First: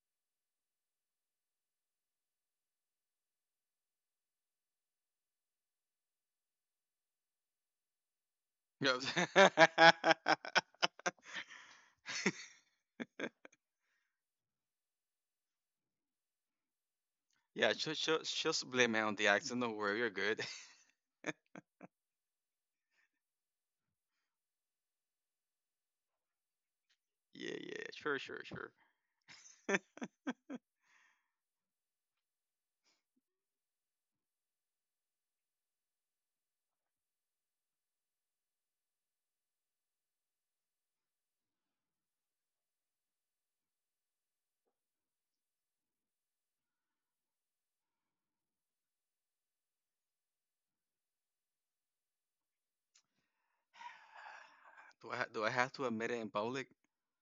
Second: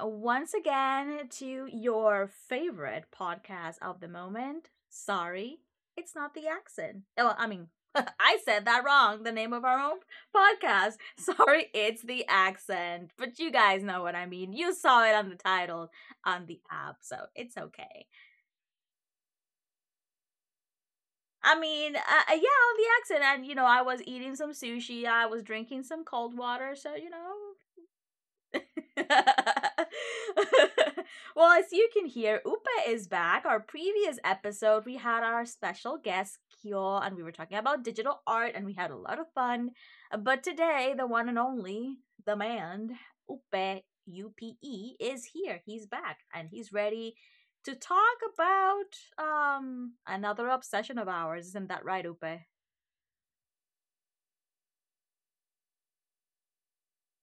once again to your favorite podcast of the moment. Sorry, it's not the accent. Oh, I said that Yes. wrong, the name of our own podcast. Sorry, it's the accent. But you guys know what I mean. You saw it on the title on the app, so it's yeah, Just, okay. just she blame me on the accent. Don't worry, you're good. I mean, yeah, on the accent. I was eating some sushi, I was drinking some cold water, yeah, yeah, sure, sure, sure. well, as you can hear, Upe is back. Our previous episode, we had our special guest, Kyo, and we were talking about digital art, and we had a lot of fun. But today, the one and only, the man, Upe, U P E, is here. He's back, and he's ready to talk about another obsession of ours. Isn't that right, Upe? Do I have to admit it in public?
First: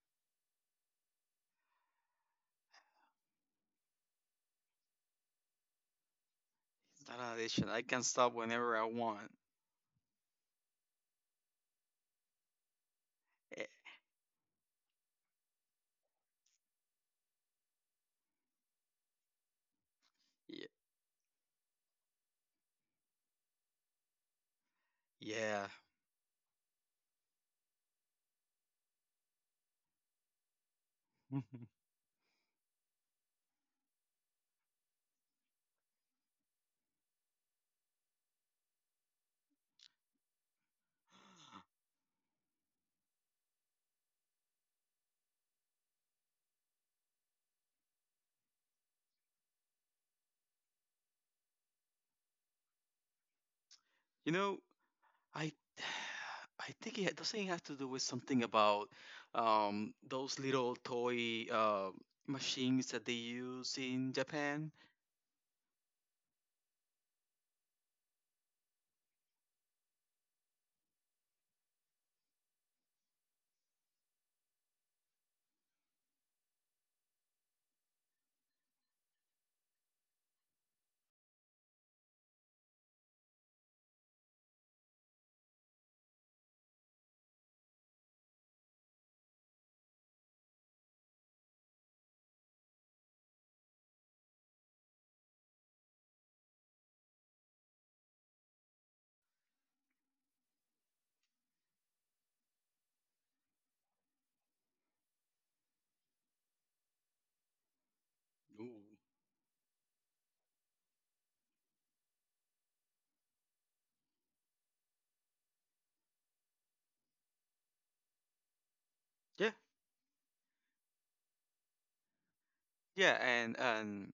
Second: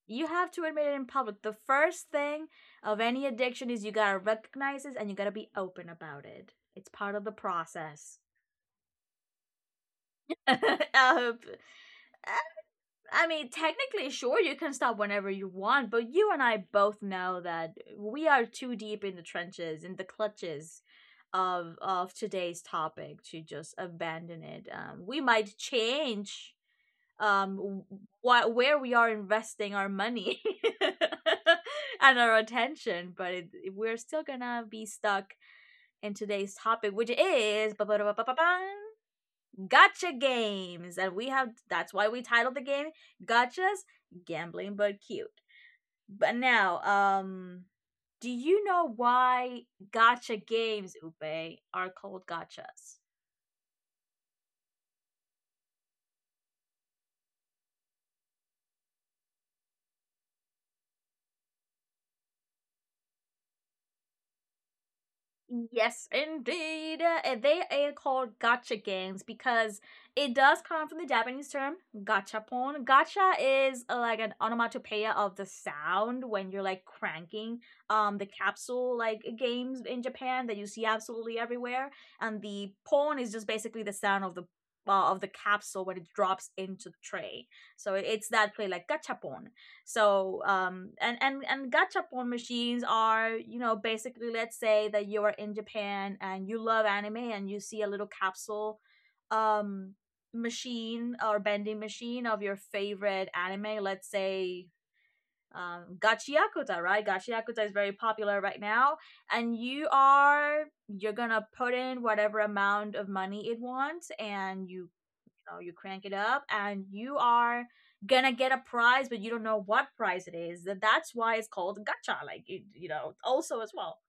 You have to admit it in public. The first thing of any addiction is you gotta recognize it and you gotta be open about it. It's It's part not of an the audition. I can process. stop whenever I want. um, I mean, Eh, technically, sure, you can stop whenever you want, but you and I both know that we are too deep in the trenches, in the y- clutches of today's topic to just abandon it. We might Yeah. change um what where we are investing our money and our attention, but it, we're still gonna be stuck in today's topic, which is gotcha games. And we have, that's why we titled the game gotchas, gambling but cute. But now, do you know why gotcha games, Upe, are called gotchas? you know, I I think it doesn't it have to do with something about those little toy machines that they use in Japan. Yes, indeed. They are called gacha games because it does come from the Japanese term gachapon. Gacha is like an onomatopoeia of the sound when you're like cranking the capsule like games in Japan that you see absolutely everywhere, and the pon is just basically the sound of the capsule when it drops into the tray. So it's that play, like gachapon. So and gachapon machines are, you know, basically, let's say that you are in Japan and you love anime, and you see a little capsule um machine or bending machine of your favorite anime. Let's say Gachiyakuta, right? Gachiyakuta is very popular right Ooh. now, and you're gonna put in whatever amount of money it wants, and you know, you crank it up and you are gonna get a prize, but you don't Yeah, know what prize it is. That's why it's called gacha, like you yeah, know, and also as well. and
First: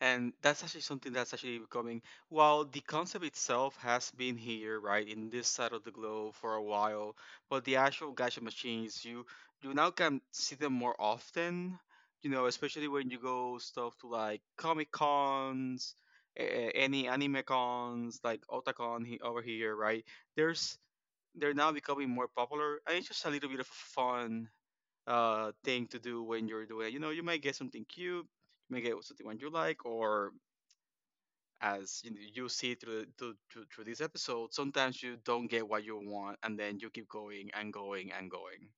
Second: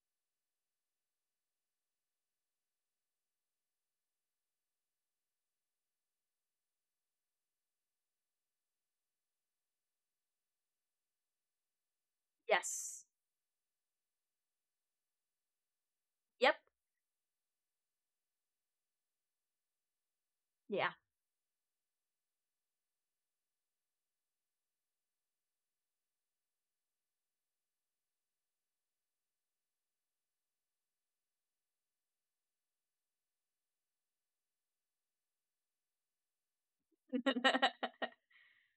And that's actually something that's actually becoming, while the concept itself has been here, right, in this side of the globe for a while, but the actual gacha machines, you now can see them more often, you know, especially Yes. when you go stuff to like Comic Cons, Yep. Any anime cons, like Otakon over here, right? There's Yeah. They're now becoming more popular, and it's just a little bit of a fun thing to do when you're doing it. You know, you might get something cute, may get something one you like, or as you, know, you see through this episode, sometimes you don't get what you want, and then you keep going and going and going.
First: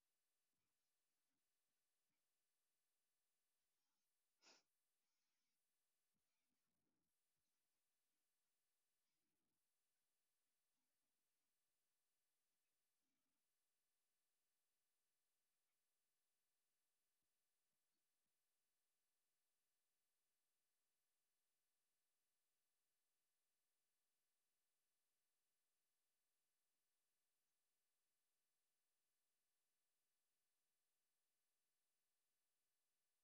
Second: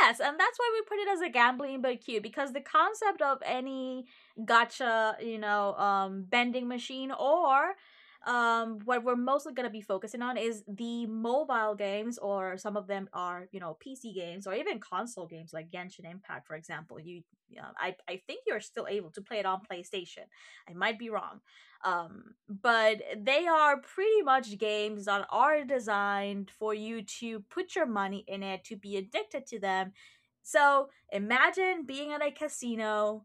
Yes, and that's why we put it as a gambling but cute, because the concept of any gotcha, you know, bending machine or what we're mostly going to be focusing on is the mobile games, or some of them are, you know, PC games or even console games like Genshin Impact, for example. You, um, I think you're still able to play it on PlayStation. I might be wrong, but they are pretty much games that are designed for you to put your money in it to be addicted to them. So imagine being at a casino,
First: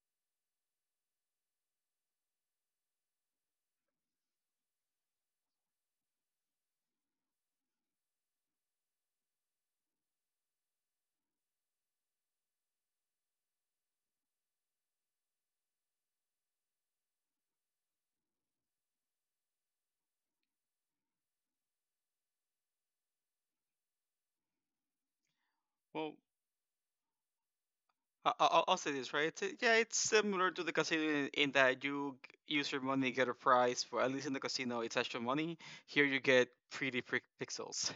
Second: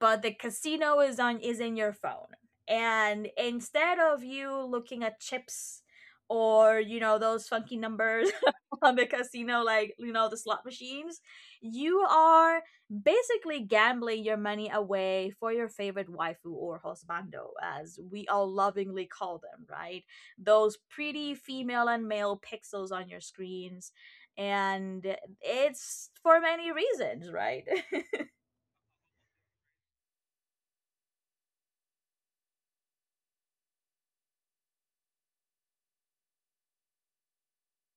but the casino is in your phone, and instead of you looking at chips or you know those funky numbers on the casino, like you know the slot machines, you are basically gambling your money away for your favorite waifu or husbando, as we all lovingly call them, right? Those pretty female and male pixels on your screens. And it's Well, for many reasons, right? I'll say this right. It's similar to the casino in that you use your money get a prize. For at least in the casino, it's actual money. Here, you get pretty pixels.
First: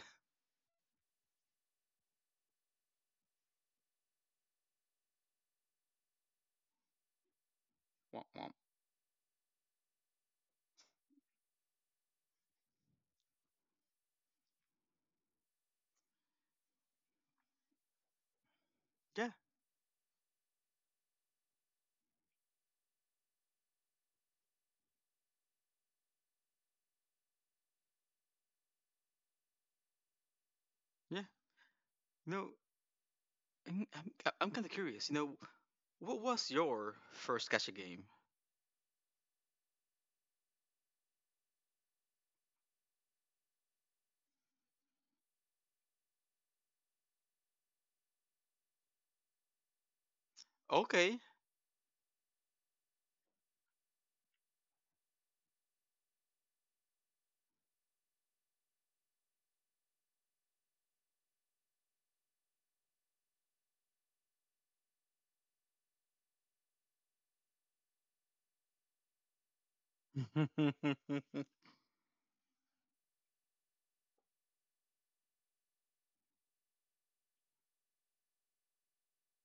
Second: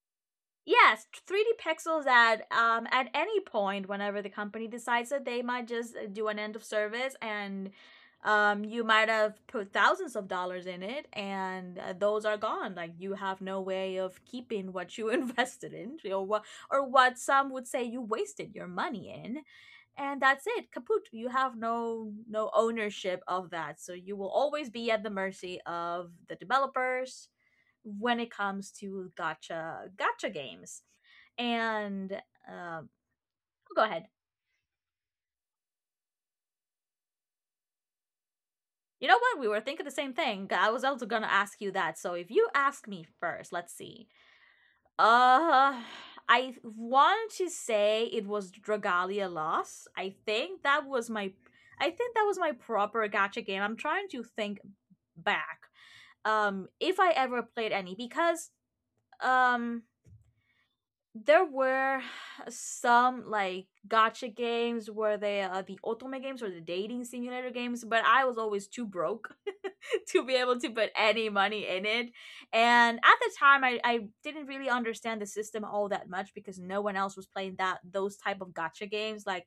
Yes, 3D pixels at any point whenever the company decides that they might just do an end of service, and Womp womp. You might have put thousands of dollars in it, and those are gone. Like, you have no way of keeping what you invested in, or what, or what some would say you wasted your money Yeah, in. And that's it, kaput. You have no ownership of that, so you will always be at the mercy of the developers when it comes to gotcha games. yeah. And No, um, go I'm ahead. I'm, I'm kind of curious. You know, what was your first gacha game? You know what? We were thinking the same thing. I was also gonna ask you that. So if you ask me first, let's see. Uh, I want to say it was Dragalia Lost. Okay. I think that was my proper gotcha game. I'm trying to think back. If I ever played any, because um, there were some like gotcha games where they the otome games or the dating simulator games, but I was always too broke to be able to put any money in it. And at the time, I didn't really understand the system all that much, because no one else was playing that, those type of gotcha games, like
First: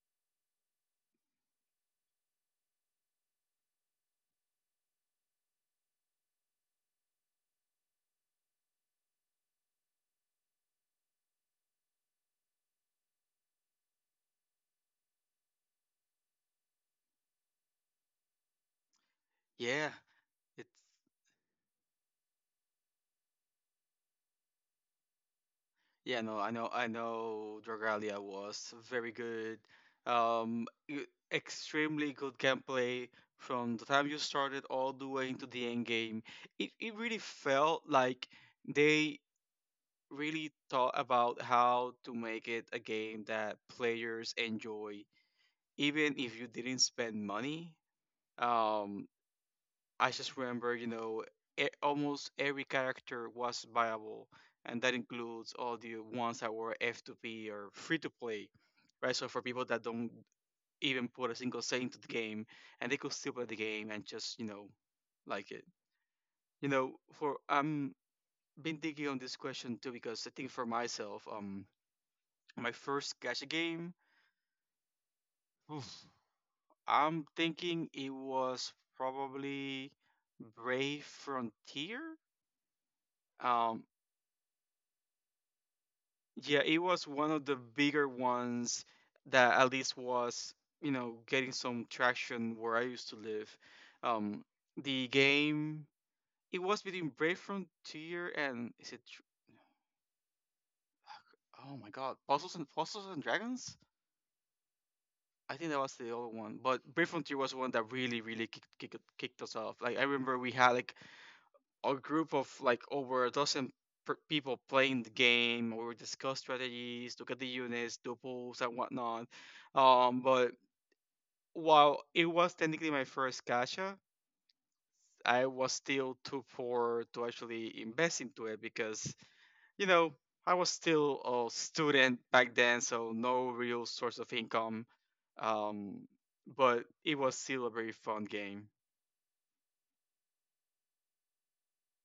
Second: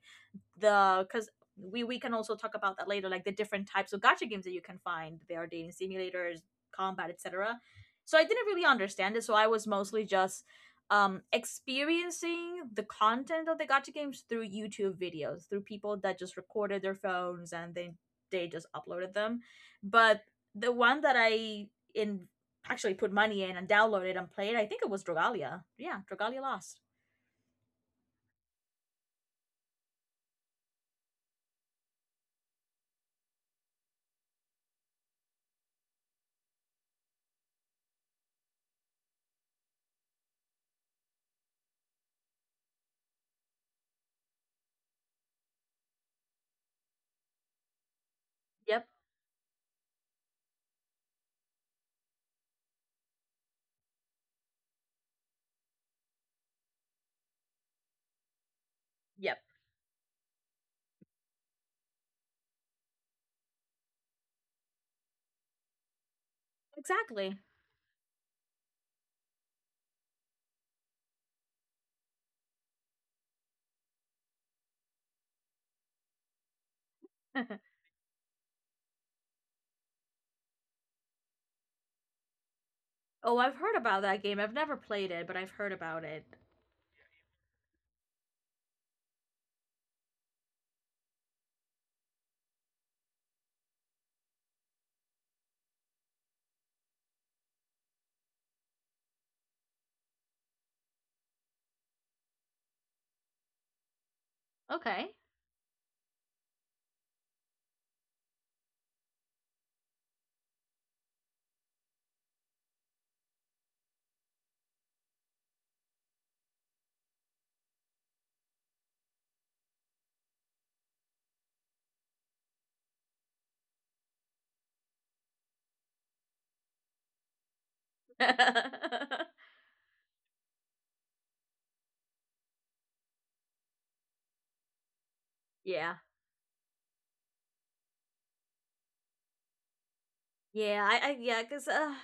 the because we can also talk about that later, like the different types of gacha games that you can find. There are dating simulators, combat, etc. So I didn't really understand it, so I was mostly just experiencing the content of the gacha games through YouTube videos, through people that just recorded their phones and they just uploaded them. yeah, But it's the one that I in actually put money in and downloaded and played, I think it was Dragalia, yeah, Yeah, no, Dragalia I know, Lost. I know. Dragalia was very good. Um, e- Extremely good gameplay from the time you started all the way into the end game. It really felt like they really thought about how to make it a game that players enjoy, even if you didn't spend money. Yep. Um, I just remember, you know, almost every character was viable, and that includes all the ones that were F2P or free to play, right? So Yep. for people that don't even put a single cent into the game, and they could still play the game and just, you know, like it. You know, for Exactly. I'm been thinking on this question too because I think for myself, my first gacha game, oof, I'm thinking it was probably Brave Frontier. Oh, I've heard Um, about that game. I've never played it, but I've heard about it. Yeah, it was one of the bigger ones that at least was, you know, getting some traction where I used to live. Um, the game it was between Brave Frontier and is it? Oh my God, Puzzles and Dragons. Okay. I think that was the other one, but Brave Frontier was the one that really, really kicked us off. Like I remember we had like a group of like over a dozen people playing the game. We would discuss strategies, look at the units, do pools and whatnot. But while it was technically my first gacha, I was still too poor to actually invest into it because you know I was still a student back then, so no real source of income. Yeah. Um, but it was still a very fun game. Yeah, I yeah, cuz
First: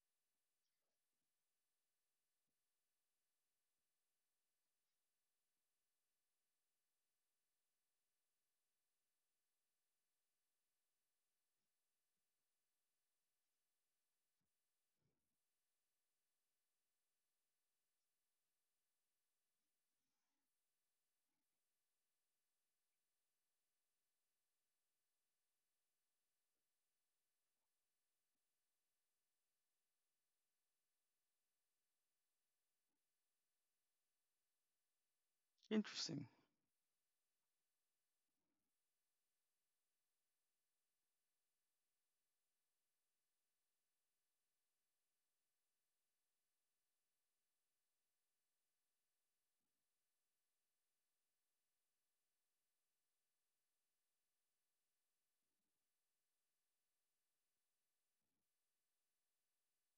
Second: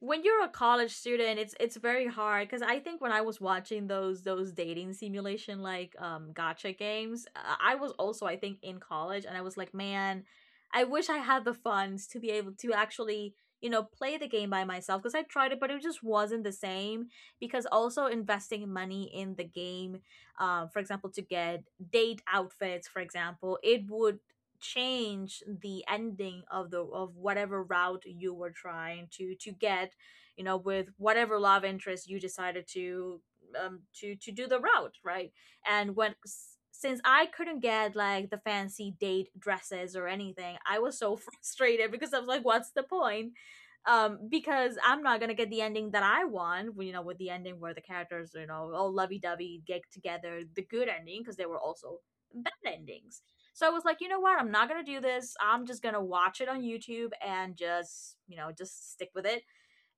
when you're a college student, it's very hard, because I think when I was watching those dating simulation like gacha games, I was also, I think, in college, and I was like, man, I wish I had the funds to be able to actually, you know, play the game by myself, because I tried it but it just wasn't the same. Because also investing money in the game, for example, to get date outfits, for example, it would change the ending of the, of whatever route you were trying to get, you know, with whatever love interest you decided to do the route, right? And when Interesting. s- since I couldn't get like the fancy date dresses or anything, I was so frustrated, because I was like, what's the point? Because I'm not gonna get the ending that I want, you know, with the ending where the characters, you know, all lovey-dovey get together, the good ending, because there were also bad endings. So I was like, you know what? I'm not gonna do this. I'm just gonna watch it on YouTube, and just, you know, just stick with it.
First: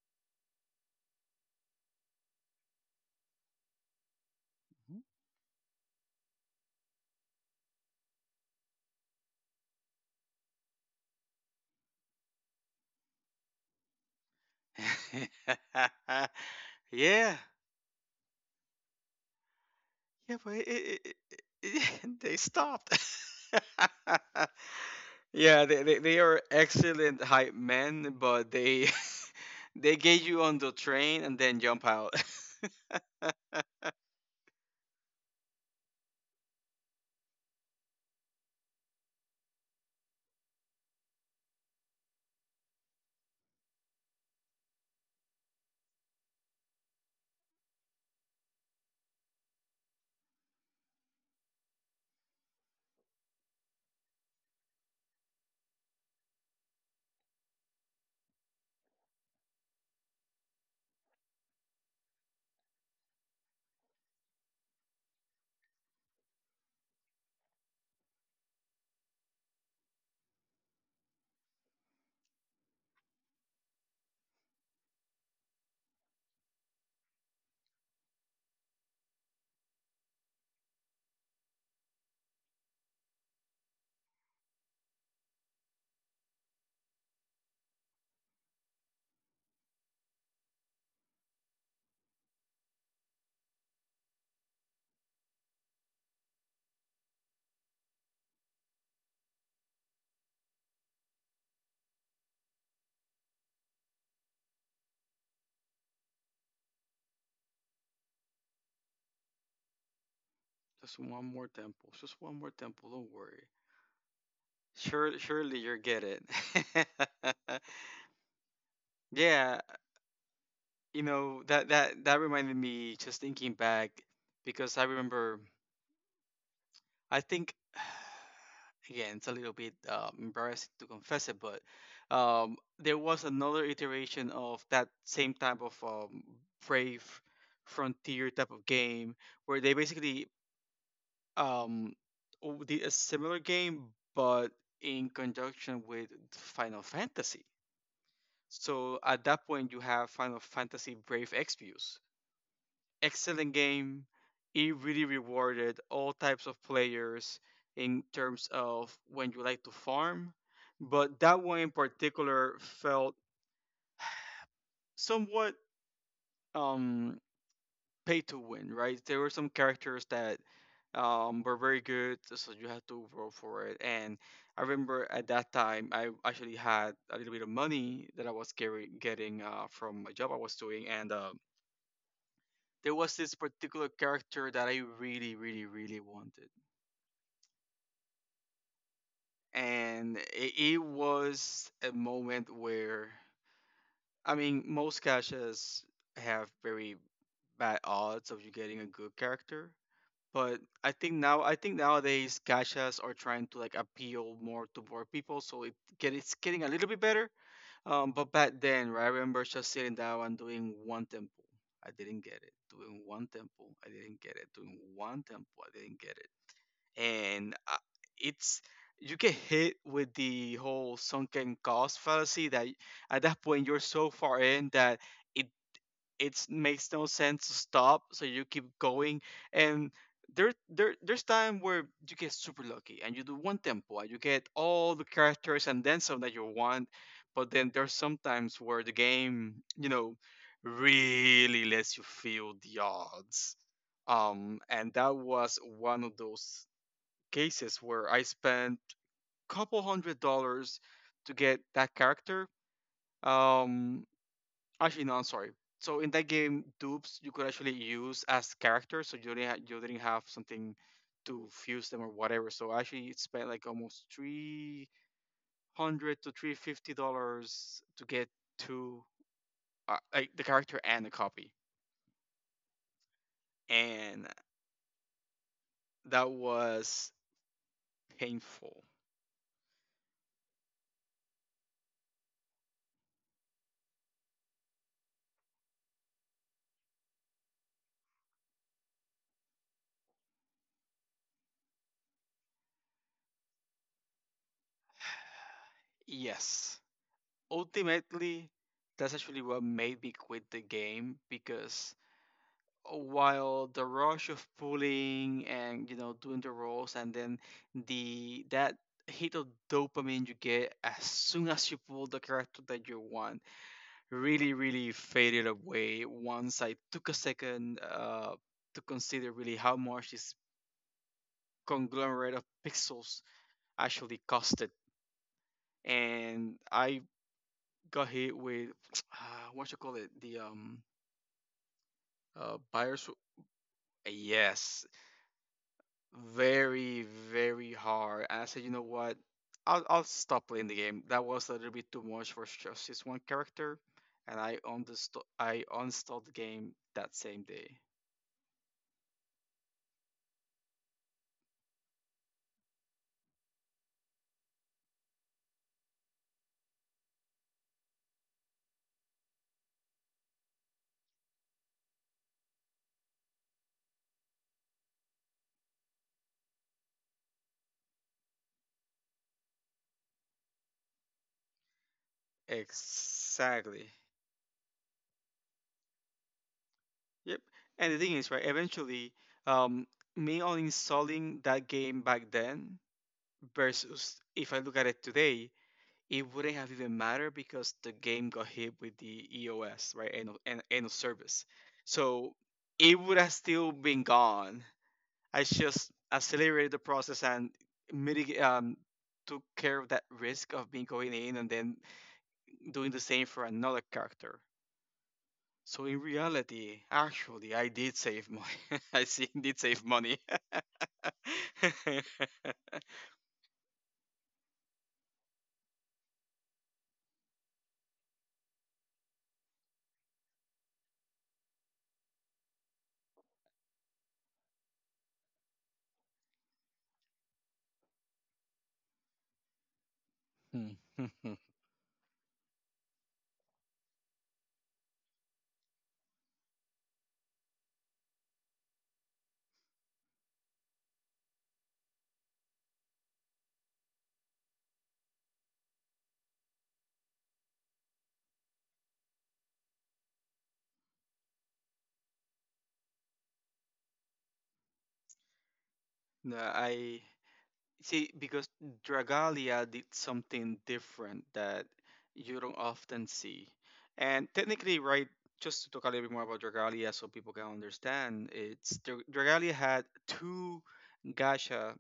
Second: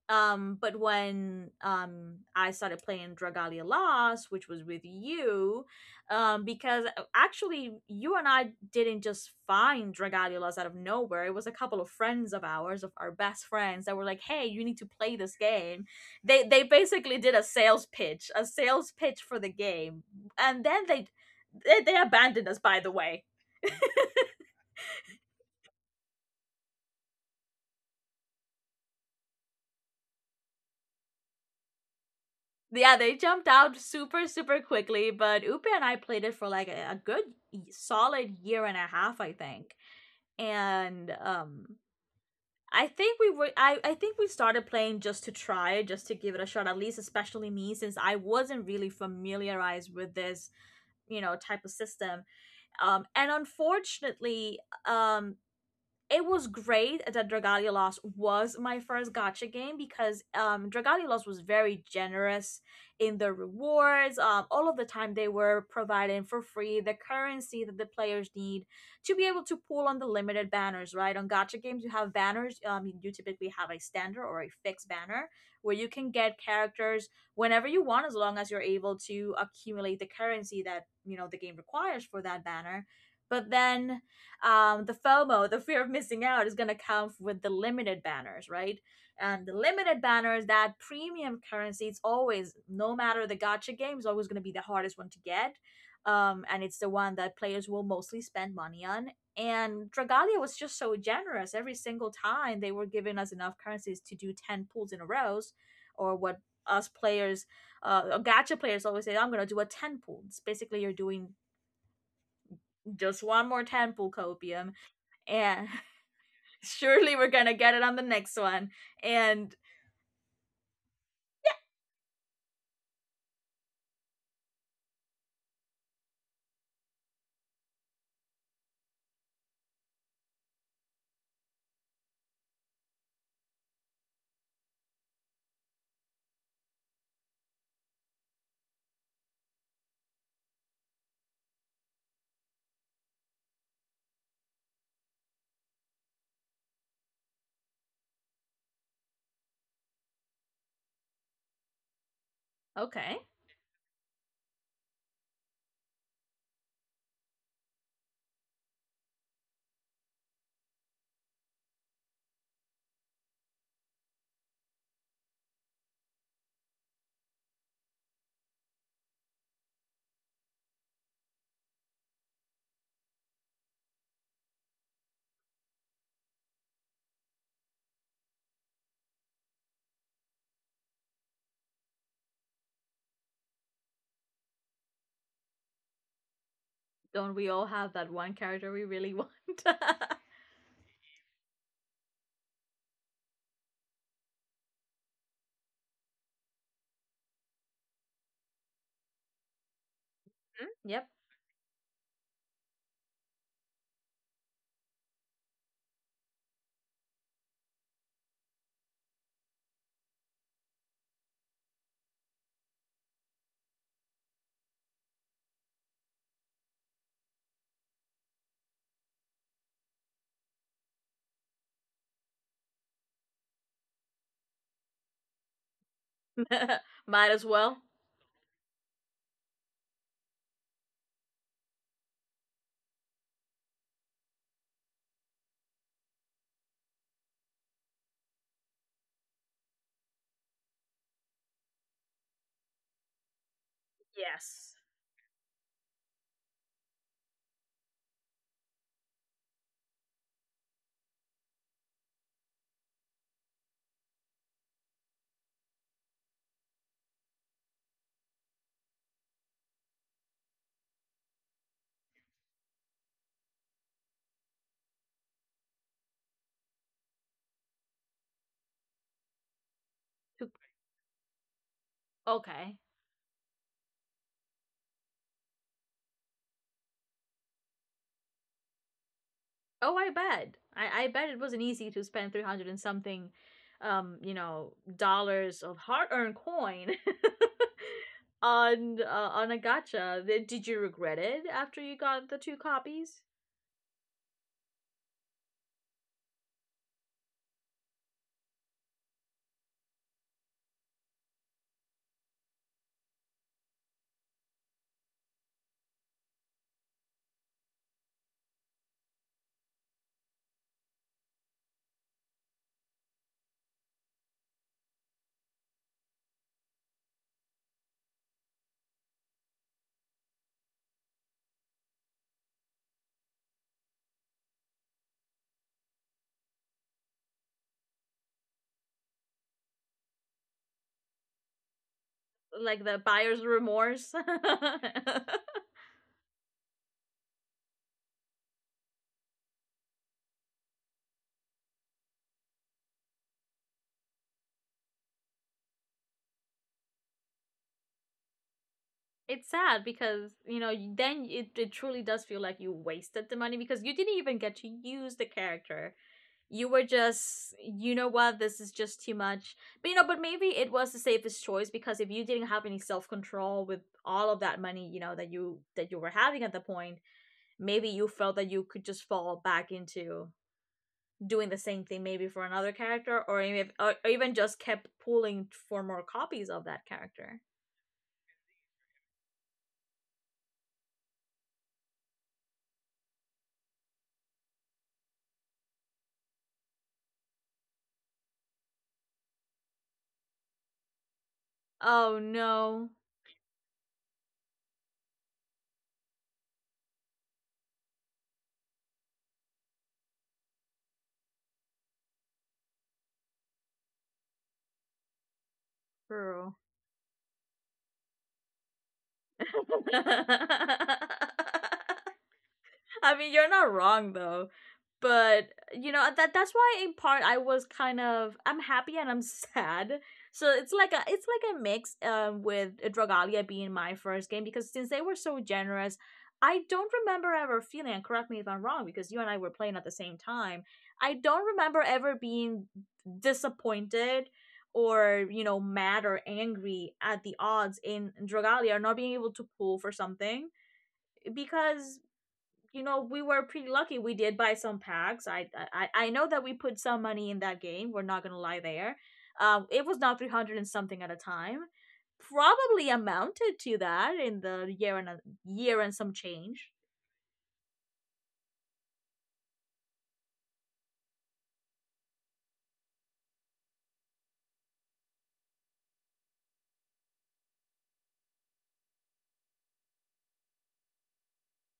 But when I started playing Dragalia Lost, which was with you, because actually, you and I didn't just find Dragalia Lost out of nowhere. It was a couple of friends of ours, of our best friends, that were like, "Hey, you need to play this game." They basically did yeah, a sales pitch for the game, Yeah, but and then they they, they they abandoned us. By the stopped. way. yeah, they are excellent hype men, but they they get you on the train and then jump out. Yeah, they jumped out super, super quickly. But Upe and I played it for like a good, solid year and a half, I think. And I think we started playing just to try, just to give it a shot. At least, especially me, since I wasn't really familiarized with this, you know, type of system. Um, and unfortunately, um, it was great that Dragalia Lost was my first gotcha game, because Dragalia Lost was very generous in the rewards. All of the time they were providing for free the currency that the players need to be able to pull on the limited banners, right? On gotcha games, you have banners. You typically have a standard or a fixed banner where you can get characters whenever you want, as long as you're able to accumulate the currency that, you know, the game requires for that banner. But then, the FOMO, the fear of missing out, is going to come with the limited banners, right? And the limited banners, that premium currency, it's always, no matter the Gacha game, is always going to be the hardest one to get. And it's the one that players will mostly spend money on. And Dragalia was just so generous. Every single time they were giving us enough currencies to do 10 pulls in a row, or what us players, gacha players always say, I'm going to do a 10 pool. It's basically you're Just one doing more temple. Just one more temple. Don't just worry. one more 10 pool copium, Sure, surely and you'll get it. surely we're gonna get it on the next one. And yeah, you know that that reminded me just thinking back because I remember I think again, it's a little bit embarrassing to confess it, but there was another iteration of that same type of brave frontier type of game where they basically um, did a similar game but in conjunction with Final Fantasy. So at that point, you have Final Fantasy Brave Exvius, okay, excellent game. It really rewarded all types of players in terms of when you like to farm, but that one in particular felt somewhat um, pay to win, right? There were some characters that were very good, so you had to roll for it. And I remember at that time, I actually had a little bit of money that I was getting from a job I was doing, and there was this particular character that I really, really, really wanted. don't we all have that one character we really want? And it was a moment where I mean most caches have very bad odds of you getting a good character. But Mm-hmm. Yep. I think nowadays gachas are trying to like appeal more to more people, so it's getting a little bit better. But back then, right, I remember just sitting down and doing one temple. I didn't get it. Doing one temple, I didn't get it. Doing one temple, I didn't get it, and it's you get hit with the whole sunken cost fallacy that at that point you're so far in that it it makes no Might as sense to well. stop, so you keep going. And there's time where you get super lucky and you do one tempo and you get all the characters and then some that you want, but then there's sometimes where the game, you know, really lets you feel the odds, um, Yes. and that was one of those cases where I spent a couple $100s to get that character. Um, actually, no, I'm sorry. So in that game, dupes you could actually use as characters, so you didn't have something to fuse them or whatever. So I actually spent like almost three hundred to three fifty dollars to get two like the character and the copy, Okay. and that was painful. Oh, I bet. I bet it wasn't easy to spend 300 and something, dollars of hard-earned coin on a gacha. Did you regret it after you got the two copies? Yes, ultimately, that's actually what made me quit the game because while the rush of pulling and you know doing the rolls and then the that hit of dopamine you get as soon as you pull the character that you want really really faded away once I took a second to consider really how much this conglomerate of pixels actually costed. And I got hit with uh, what you call it the Like the buyers, buyer's remorse? yes, very, very hard. And I said, you know what? I'll stop playing the game. That was a little bit too much for just this one character, and I uninstalled the game that same day. It's sad because, you know, then it truly does feel like you wasted the money because you didn't even get to use the character. You were just, you know what, this is just too much. But you know, but maybe it was the safest choice, because if you didn't have any self-control with all of that money, you know, that you were having at the point, maybe you felt that you could just fall back into doing the same thing, maybe for another character, or Exactly. even just kept pulling for more copies of that character. Yep. And the thing is, right? Eventually, um, me uninstalling that game back then versus if I look at it today, it wouldn't have even mattered because the game got hit with the EOS, right? End of service. Oh So no. it would have still been gone. I just accelerated the process and mitigate, um, took care of that risk of being going in and then doing the same for another character. So in Bro, reality, actually, I did save money. I see, did save money. I mean, you're not wrong though. But you know, that that's why in part I was kind of I'm happy and I'm sad. So it's like a mix with Dragalia being my first game, because since they were so generous, I don't remember ever feeling, and correct me if I'm wrong, because you and I were playing at the same time. Hmm. I don't remember ever being disappointed, or you know, mad or angry at the odds in Dragalia, or not being able to pull for something, because you know, we were pretty lucky. We did buy some packs. I know that we put some money in that game, we're not gonna lie there. Um, it was not 300 and something at a time, probably amounted to that in the year and a year and some no, change. I See, because Dragalia did something different that you don't often see. And technically, right, just to talk a little bit more about Dragalia so people can understand, it's Dragalia had two gacha,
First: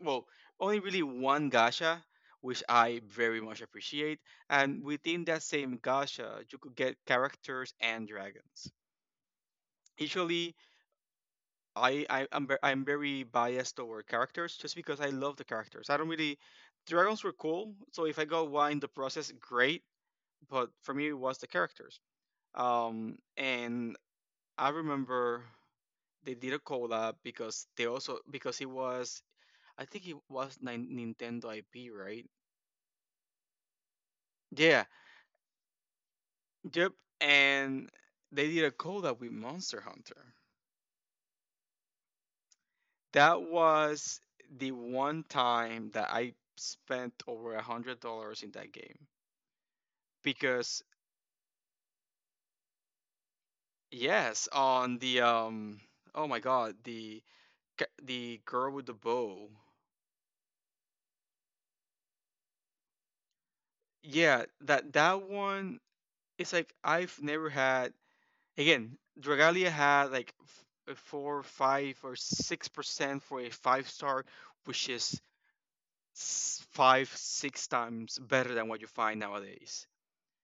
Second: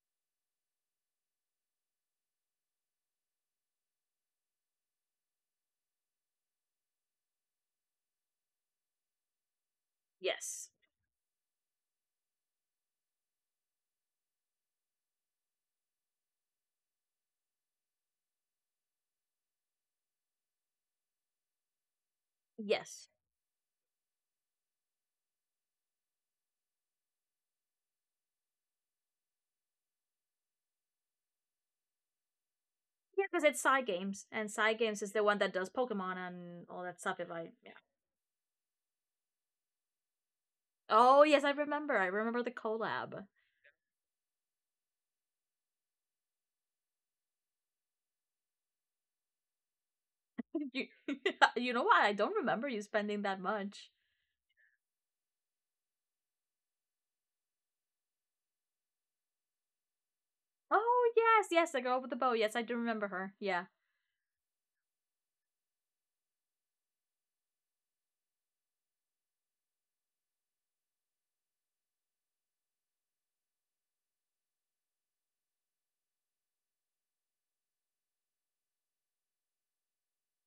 well, only really one gacha, which I very much appreciate. And within that same gacha, you could get characters and dragons. Usually, Yes. I'm very biased toward characters just because I love the characters. I don't really Dragons were cool, so if I got one in the process, great. But for me, it was the characters. Yes. And I remember they did a collab because they also because it was I think it was Nintendo IP, right? Yeah, because it's side games, and side Yeah. games is the one that does Pokemon and all Yep. that stuff, if I yeah. And they did a collab with Monster Hunter. Oh yes, I remember, I remember the collab. That was the one time that I spent over $100 in that game. you, Because you know what, I don't remember you spending that much. yes, on the oh my god, the the girl with the bow. Oh yes, yes, the girl with the bow. Yes, I do remember her. Yeah. Yeah, that that one. It's like I've never had. Again, Dragalia had like a four, 5 or 6% for a 5-star, which is 5, 6 times better than what you find nowadays.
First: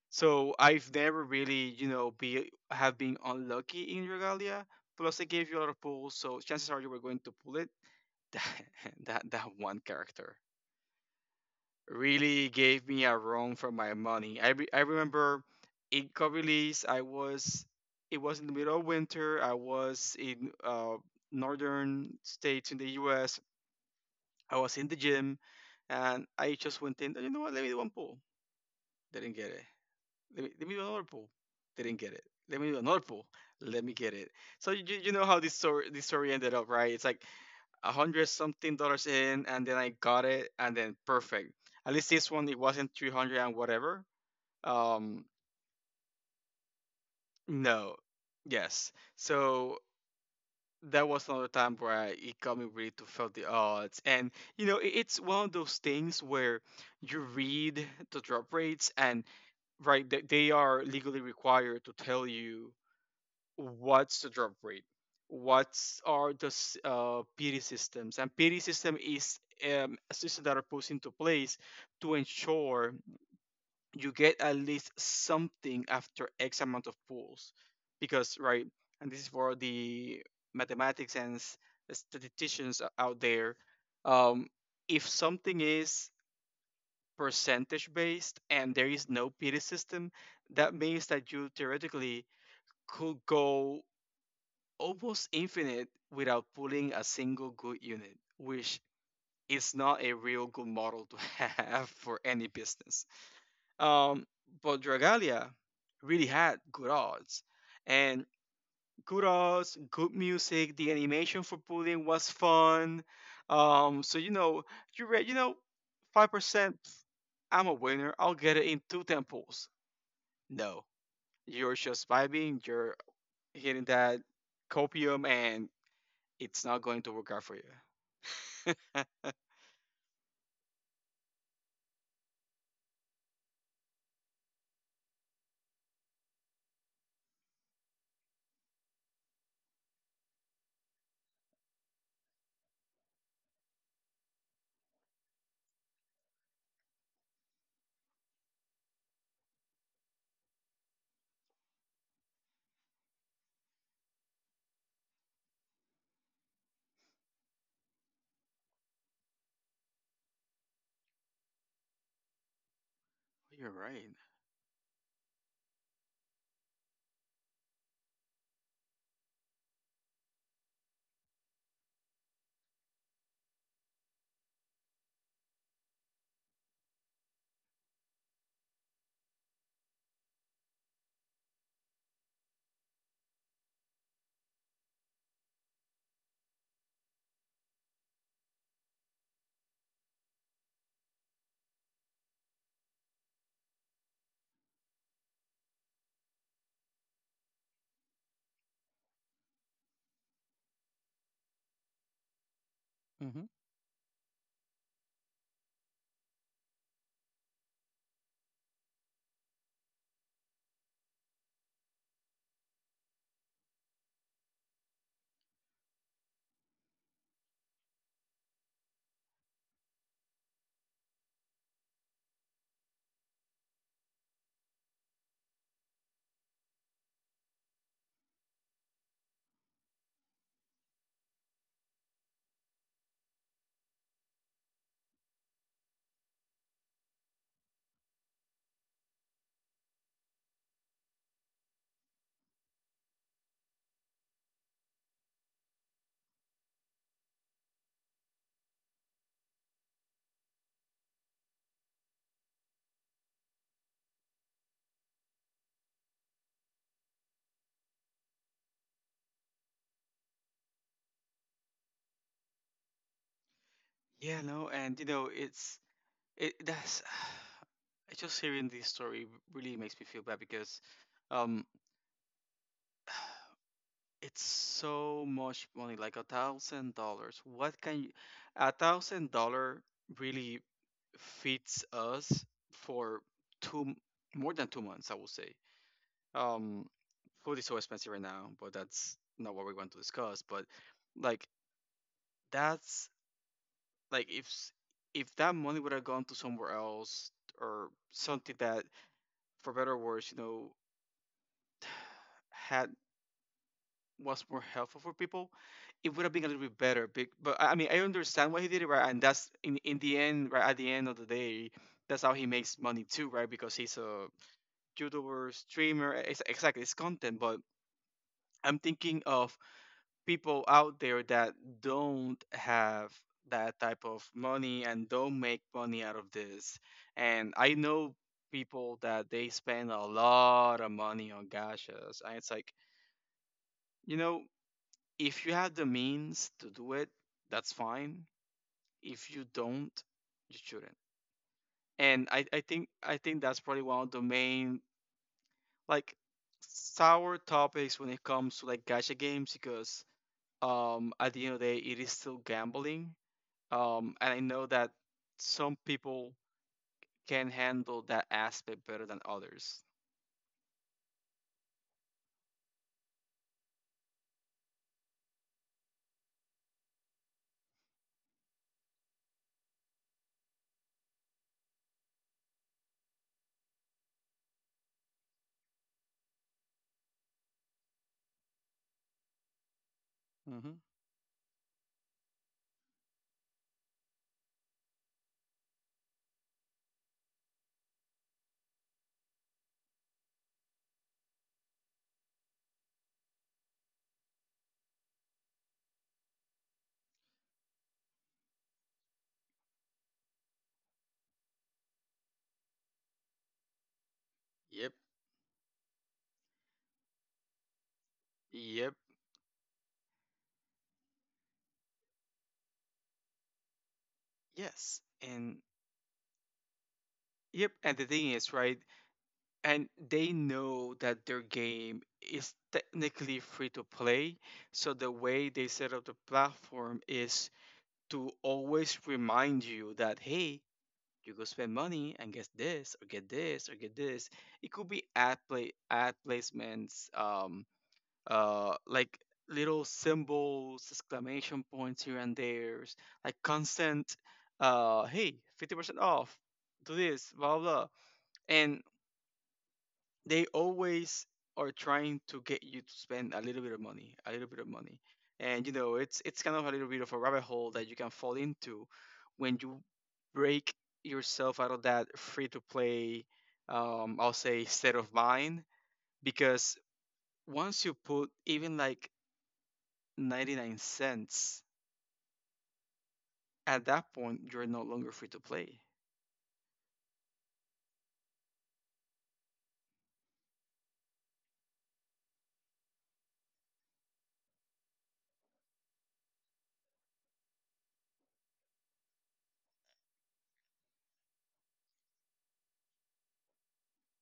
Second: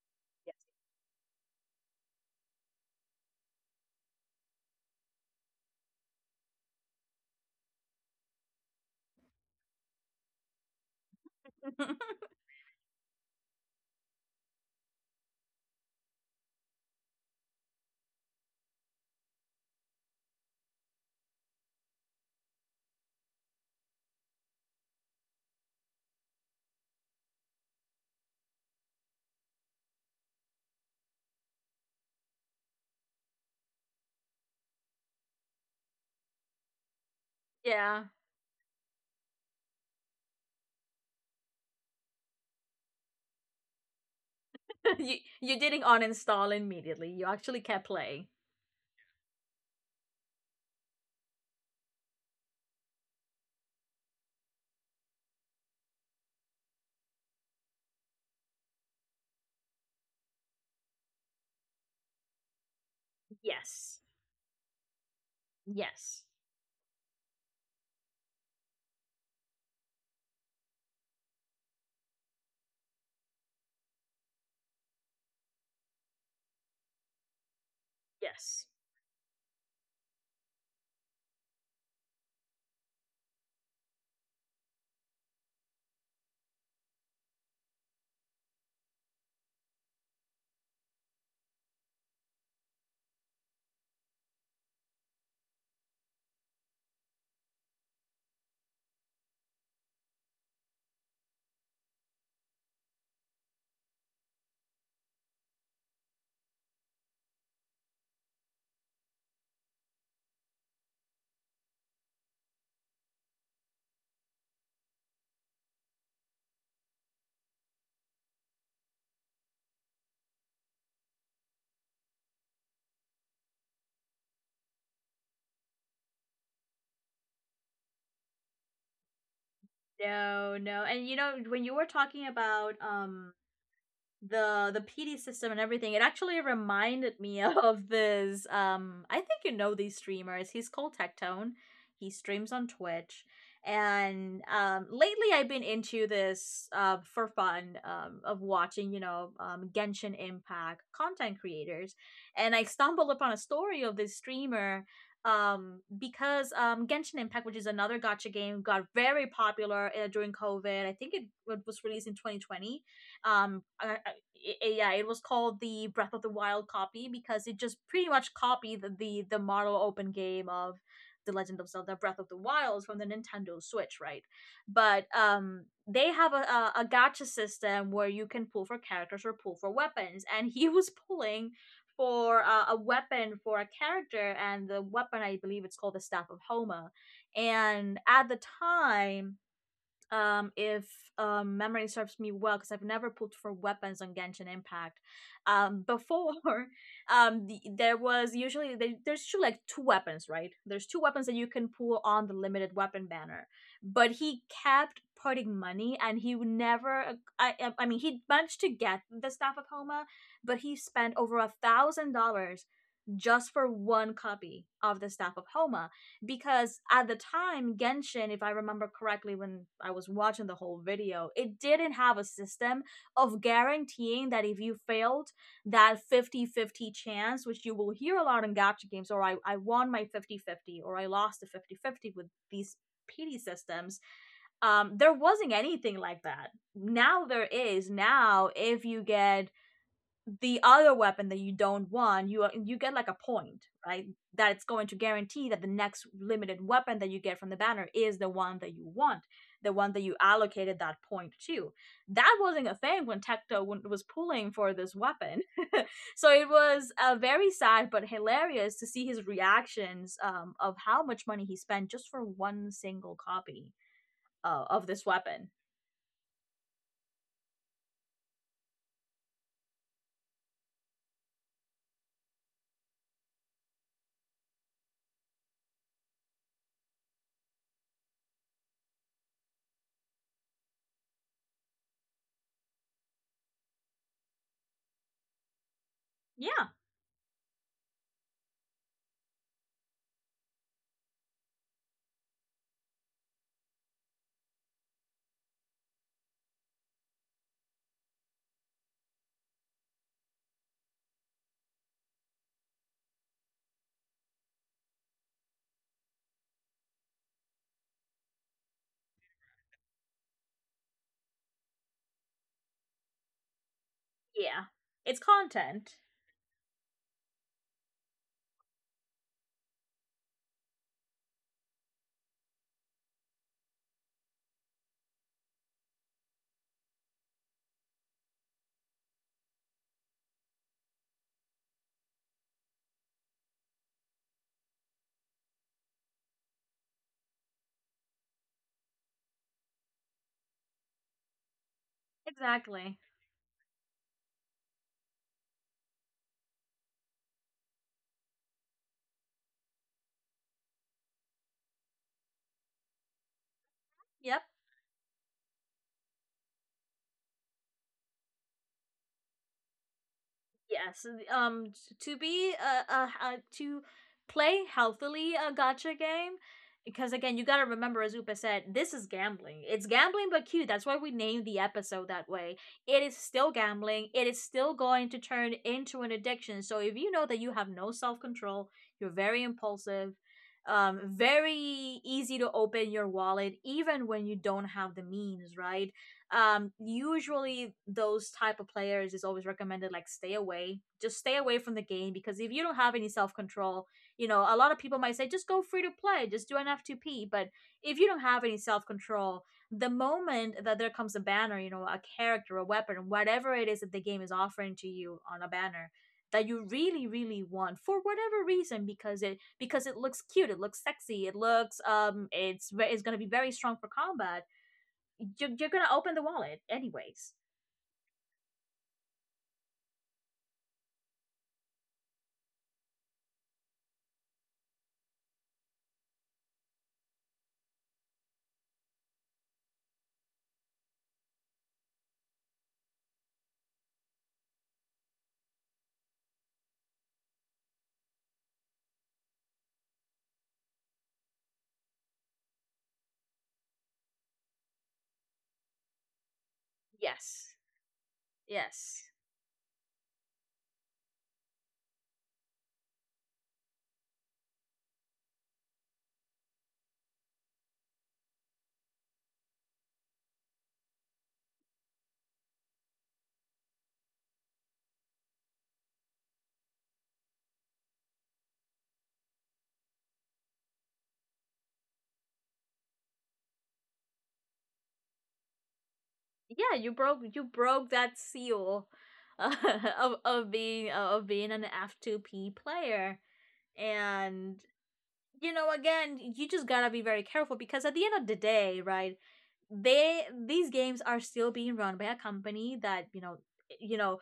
So I've never really, you know, be have been unlucky in Dragalia. Plus, they gave you a lot of pulls, so chances are you were going to pull it. That one character really gave me a run for my money. I remember in co-release I was it was in the middle of winter. I was in northern states in the U.S. I was in the gym, and I just went in. "Oh, you know what? Let me do one pull. Didn't get it. Let me do another pull. Didn't get it. Let me do another pull. Let me get it." So you, you know how this story ended up, right? It's like a Yeah. hundred something dollars in, and then I got it, and then perfect. At least this one, it wasn't 300 and whatever. you Um, you didn't uninstall immediately. You actually kept no, playing. yes. So that was another time where it got me really to felt the odds, and you know, it's one of those things where you read the drop rates, and right, they are legally required to tell you Yes. what's the drop rate what's Yes. are the s- PD systems. And PD system is a system that are put into place to ensure you get at least something after X amount of pools because right. Yes. And this is for the mathematics and statisticians out there. um, if something is percentage based and there is no PD system, that means that you theoretically could go almost infinite without pulling a single good unit, which is not a real good model to have for any business. Um, but Dragalia really had good odds, and good odds, good music. The animation for pulling was fun. So you know, you read, you know, 5%. I'm a winner. I'll get it in two temples. No, you're just vibing. You're hitting that copium and it's not going to work out for you. No, no. And you know, when you were talking about the PD system and everything, it actually reminded me of this. I think you know these streamers. He's called Tectone. He streams on Twitch, and lately I've been into this for fun of watching, Genshin Impact content creators, and I stumbled upon a story of this streamer because Genshin Impact, which is another gacha game, got very popular during COVID. I think it was released in 2020. um You're uh, right. yeah, it was called the Breath of the Wild copy, because it just pretty much copied the model open game of The Legend of Zelda Breath of the Wild from the Nintendo Switch, right? But um, they have a gacha system where you can pull for characters or pull for weapons, and he was pulling for a weapon for a character, and the weapon I believe it's called the Staff of Homa. And at the time, if memory serves me well, because I've never pulled for weapons on Genshin Impact before, there was usually, there's usually like two weapons, right? There's two weapons that you can pull on the limited weapon banner, hmm but he kept putting money, and he would never, I mean, he managed to get the Staff of Homa, but he spent over $1,000 just for one copy of the Staff of Homa, because at the time Genshin, if I remember correctly, when I was watching the whole video, it didn't have a system of guaranteeing that, if you failed that 50-50 chance, which you will hear a lot in gacha games, or I won my 50-50, or I lost the 50-50 with these PD systems, there wasn't anything like that. Now there is. Now, if you get the other weapon that you don't want, you you get like a point, right? That it's going to guarantee that the next limited weapon that you get from the banner is the one that you want, the one that you allocated that point to. That wasn't a thing when Tecto was pulling for this weapon, so it was very sad but hilarious to see his reactions, of how much money he spent just for one single copy Yeah, no, of and this you know, weapon. it's it that's just hearing this story really makes me feel bad, because um it's so much money, like $1,000. What can you— $1,000 really feeds us for two m- more than 2 months, I will say. Yeah, Um, food is so expensive right now, but that's not what we want to discuss. But like that's like if that money would have gone to somewhere else or something that for better or worse, you know, had— was more helpful for people, it would have been a little bit better big. But I mean, I understand why he did it, right? And that's in— in the end, right, at the end of the day, that's how he makes money too, right? Because he's a yeah, it's youtuber content. streamer— exactly, it's content. But I'm thinking of people out there that don't have that type of money and don't make money out of this. And I know people that they spend a lot of money on gashas. And it's like, you know, if you have the means to do it, that's fine. If you don't, you shouldn't. And Exactly. I think that's probably one of the main like sour topics when it comes to like gacha games, because um, at the end of the day, it is still gambling. And I Yep. know that some people can handle that aspect better than others. Yes, um, to be a to play healthily a gotcha game, because again, you got to remember, as Upa said, this is gambling. It's gambling, but cute. That's why we named the episode that way. It is still gambling. It is still going to turn into an addiction. So if you know that you have no self control, you're very impulsive, Mm-hmm. Very easy to open your wallet, even when you don't have the means, right? Um, usually those type of players, is always recommended like stay away, just stay away from the game, because if you don't have any self-control, you know, a lot of people might say just go free to play, just do an F2P, but if you don't have any self-control, the moment that there comes a banner, you know, a character, a weapon, whatever it is that the game is offering to Yep. you on a banner, that you really really want for whatever reason, Yep. because it looks cute, it looks sexy, it looks um, it's going to be very strong for combat, Yes. And you're gonna open the wallet anyways. yep. And the thing is, right? And they know that their game is technically free to play. So the way they set up the platform is to always remind you that, hey, you go spend money and get this or get this or get this. It could be ad placements, like little symbols, exclamation points here and there, like constant, hey, 50% off, do this, Yes. blah, blah, blah. And Yes. they always are trying to get you to spend a little bit of money, a little bit of money. And you know, it's kind of a little bit of a rabbit hole that you can fall into when you break yourself out of that free to play, I'll say, state of mind. Because once you put even like 99 cents. At that point, you're no longer free to play. Yeah, you broke, you broke that seal uh, of being of being an F2P player. And you know again, you just gotta be very careful, because at the end of the day, right, they, these games are still being run by a company that, you know, you know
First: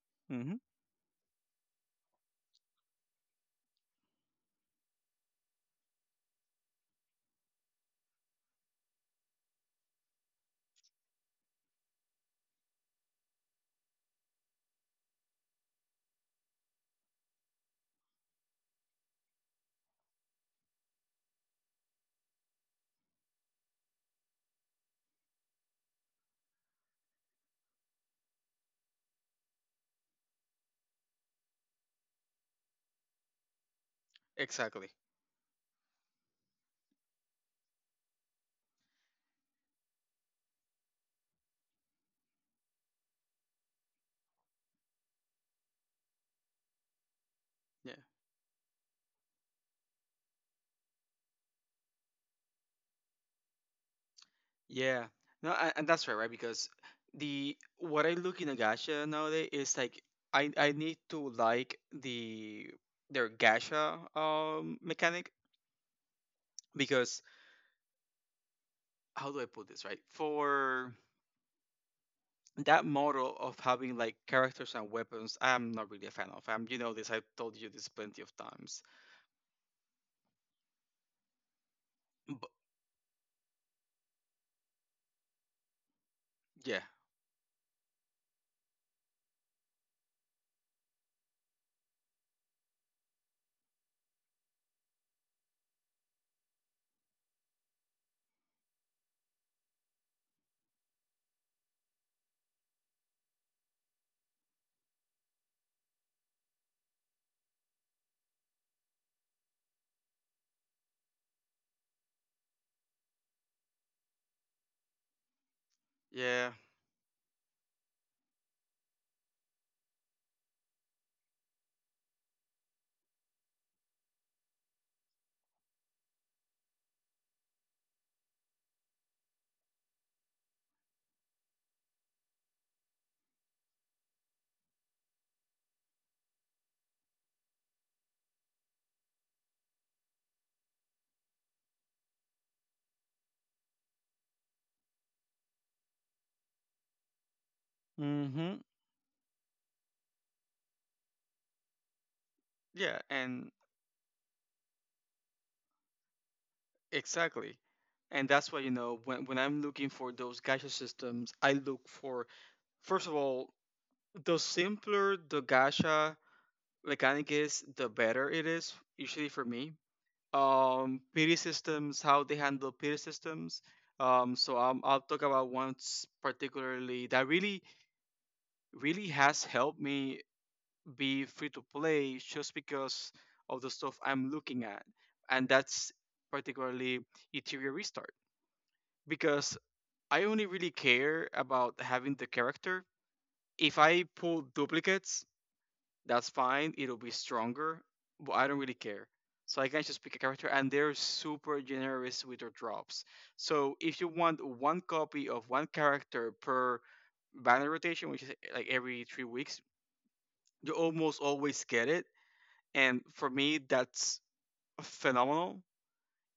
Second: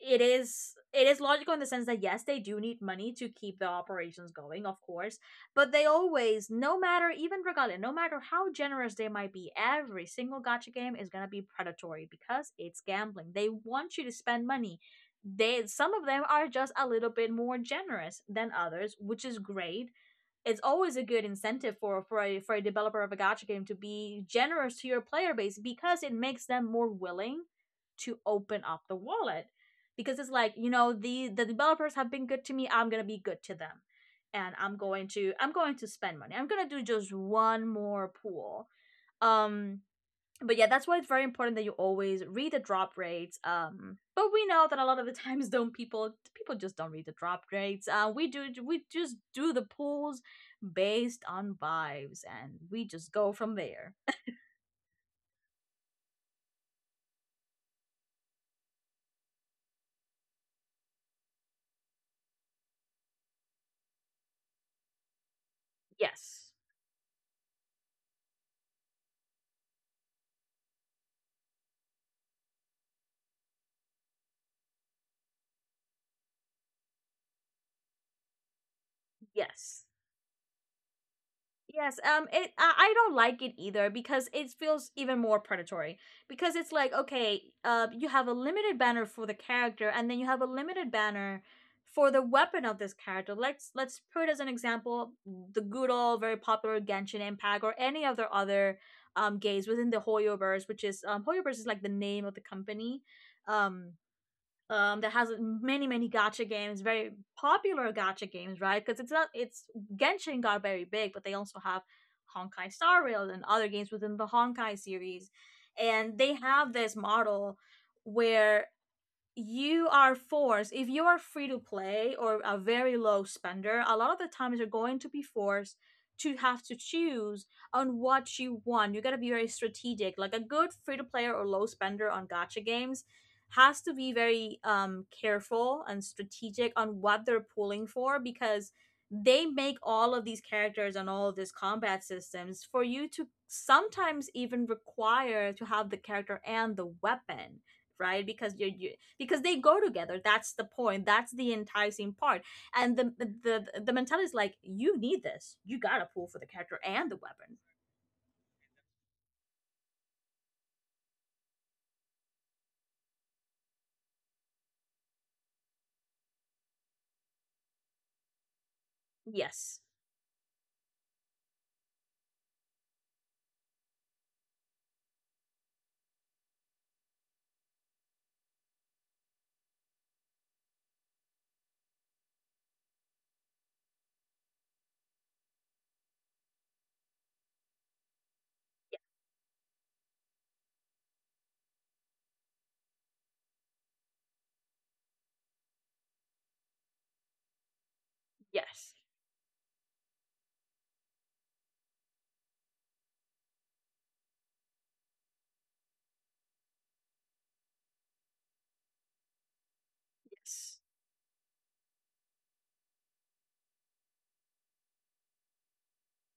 it Hmm. is, it is logical in the sense that yes, they do need money to keep the operations going, of course, but they always, no matter, even regardless, no matter how generous they might be, every single gacha game is going to be predatory, because it's gambling, they want you to spend money. They, some of them are just a little bit more generous than others, which is great. It's always a good incentive for for a developer of a gacha game to be generous to your player base, because it makes them more willing to open up the wallet, because it's like, you know, the developers have been good to me, I'm gonna be good to them, and Exactly. I'm going to spend money, I'm gonna do just one more pool. Um, but yeah, that's why it's very important that you always read the drop rates. But we know that a lot of the times, don't people just don't read the drop rates. Yeah. We just do the pools based on vibes, and we just go from there. Yeah. No, and that's right, right? Because the— what I look in a gacha nowadays is like I need to like the— their gacha um, mechanic, Yes, because how do I put this right? For that model of having like characters and weapons, I'm not really a fan of. I'm— you know this. I've told you this plenty of times. yes. Yes, But it I don't like it either, because it feels even more predatory. Because it's yeah, like, okay, you have a limited banner for the character, and then you have a limited banner for the weapon of this character. Let's put as an example the good old very popular Genshin Impact, or any other games within the Hoyoverse, which is um, Hoyoverse is like the name of the company. Um um, that has many many gacha games, very popular gacha games, right? Because it's not it's Genshin got very big, but they also have Honkai Star Rail and other games within the Honkai series, and they yeah. have this model where you are forced, if you are free to play or a very low spender, a lot of the times you're going to be forced to have to choose on what you want. You got to be very strategic. Like a good free to player or low spender on gacha games has to be very um, careful and strategic on what they're pulling for, because they make all of these characters and all of these combat systems for you to sometimes even require to have the character and the weapon, right? Because Hmm. You, because they go together, that's the point, that's the enticing part, and Yeah, the and the the mentality is like, you need this, you gotta pull for the character and the weapon. exactly. And that's why, you know, when I'm looking for those gacha systems, I look for, first of all, the simpler the gacha mechanic is, the better it is, usually for me. Yes. Pity systems, how they handle pity systems. I'll talk about one particularly that really has helped me be free to play just because of the stuff I'm looking at. And that's particularly Ethereum Restart, because I only really care about having the character. If I pull duplicates, that's fine. It'll be stronger, but I don't really Yes. care. So I can just pick a character, and they're super generous with their drops. So if you want one copy of one character per banner rotation, which is eh, like every 3 weeks, you Yes. almost always get it. And for me, that's phenomenal.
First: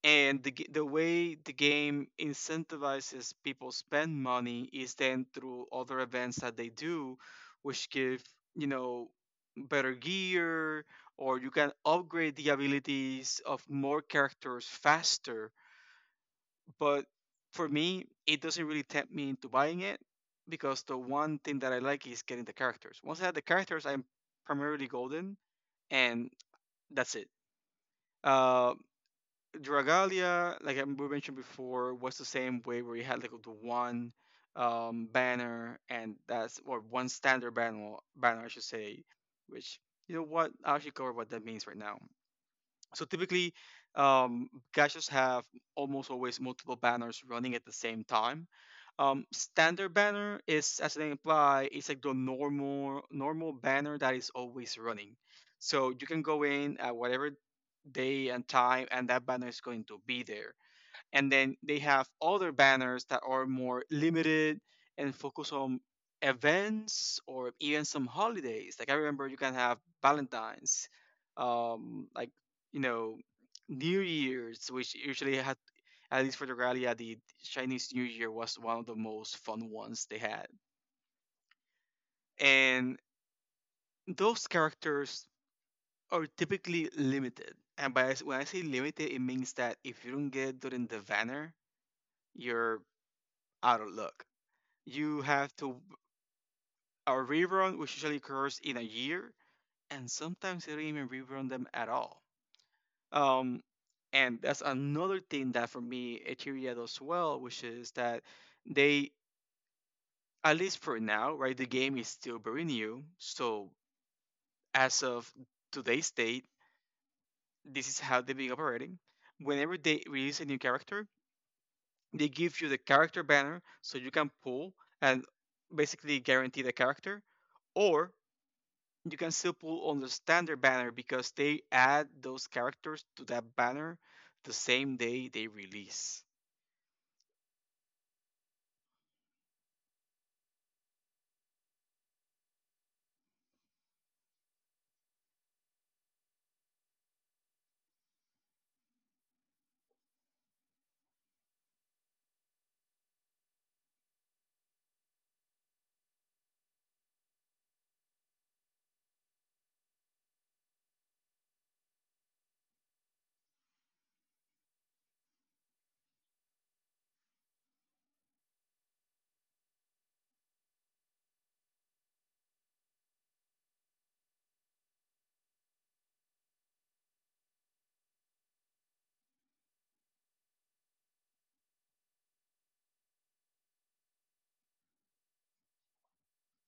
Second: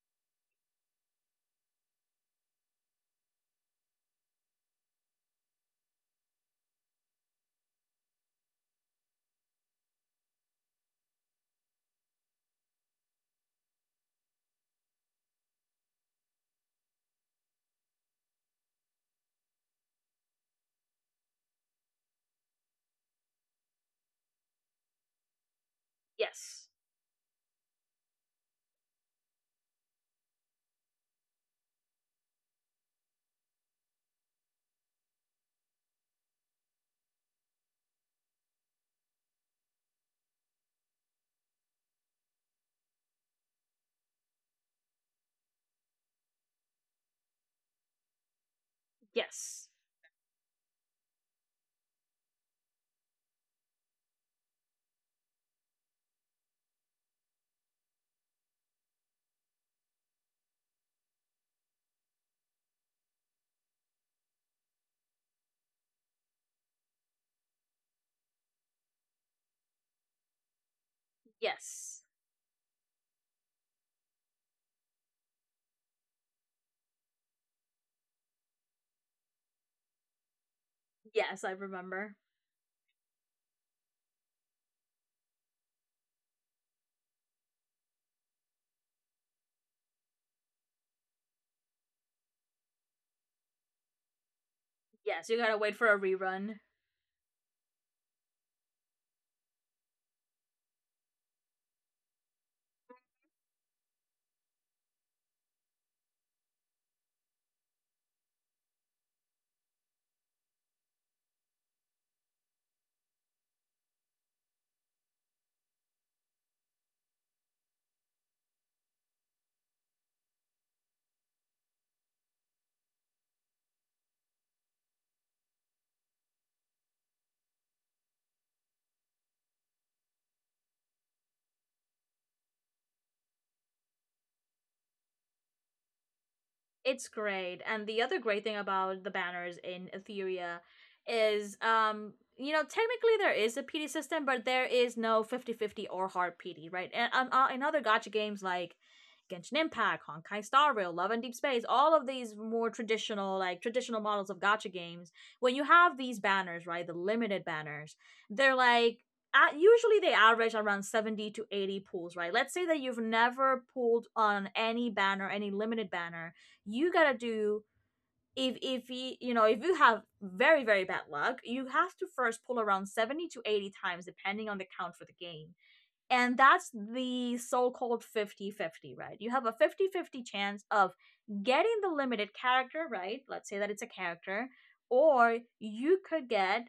And the the way the game incentivizes people spend money is then through other events that they do, which give, you know, better gear, or you can upgrade the abilities of more characters faster. But for me, it doesn't really tempt me into buying it, because the one thing that I like is getting the characters. Once I have the characters, I'm primarily golden, and Yes. that's it. Uh, Dragalia, like we mentioned before, was the same way, where you had like the one banner, and that's— or one standard banner, banner I should say. Which, you know what? I'll actually cover what that means right now. So typically, caches have almost always multiple banners running at the same time. Yes. Standard banner is, as the name imply, it's like the normal banner that is always running. So you can go in at whatever day and time, and that banner is going to be there. And then they have other banners that are more limited and focus on events or even some holidays. Like I remember you can have valentines, Yes. um, like, you know, new year's, which usually had, at least for the rally, the Chinese new year was one of the most fun ones they had. Yes, I remember. And those characters are typically limited. And by when I say limited, it means that if you don't get it during the banner, you're out of luck. You Yes, you have gotta wait to— for a rerun. a rerun, which usually occurs in a year, and sometimes they don't even rerun them at all. Um, and that's another thing that for me Eteria does well, which is that they, at least for now, right, the game is still very new. So as of today's date, this is how they've been operating. Whenever they release a new character, they give you the character banner so you can pull and basically guarantee the character, or you can still pull on the standard banner, because they add those characters to that banner the same day they release. It's great. And the other great thing about the banners in Etheria is, um, you know, technically there is a PD system, but there is no 50-50 or hard PD, right? And in other gacha games like Genshin Impact, Honkai Star Rail, Love and Deep Space, all of these more traditional models of gacha games, when you have these banners, right, the limited banners, they're like, usually they average around 70 to 80 pools, right? Let's say that you've never pulled on any banner, any limited banner, you gotta do if, you have very very bad luck, you have to first pull around 70 to 80 times depending on the count for the game, and that's the so-called 50, 50, right? You have a 50 50 chance of getting the limited character, right? Let's say that it's a character, or you could get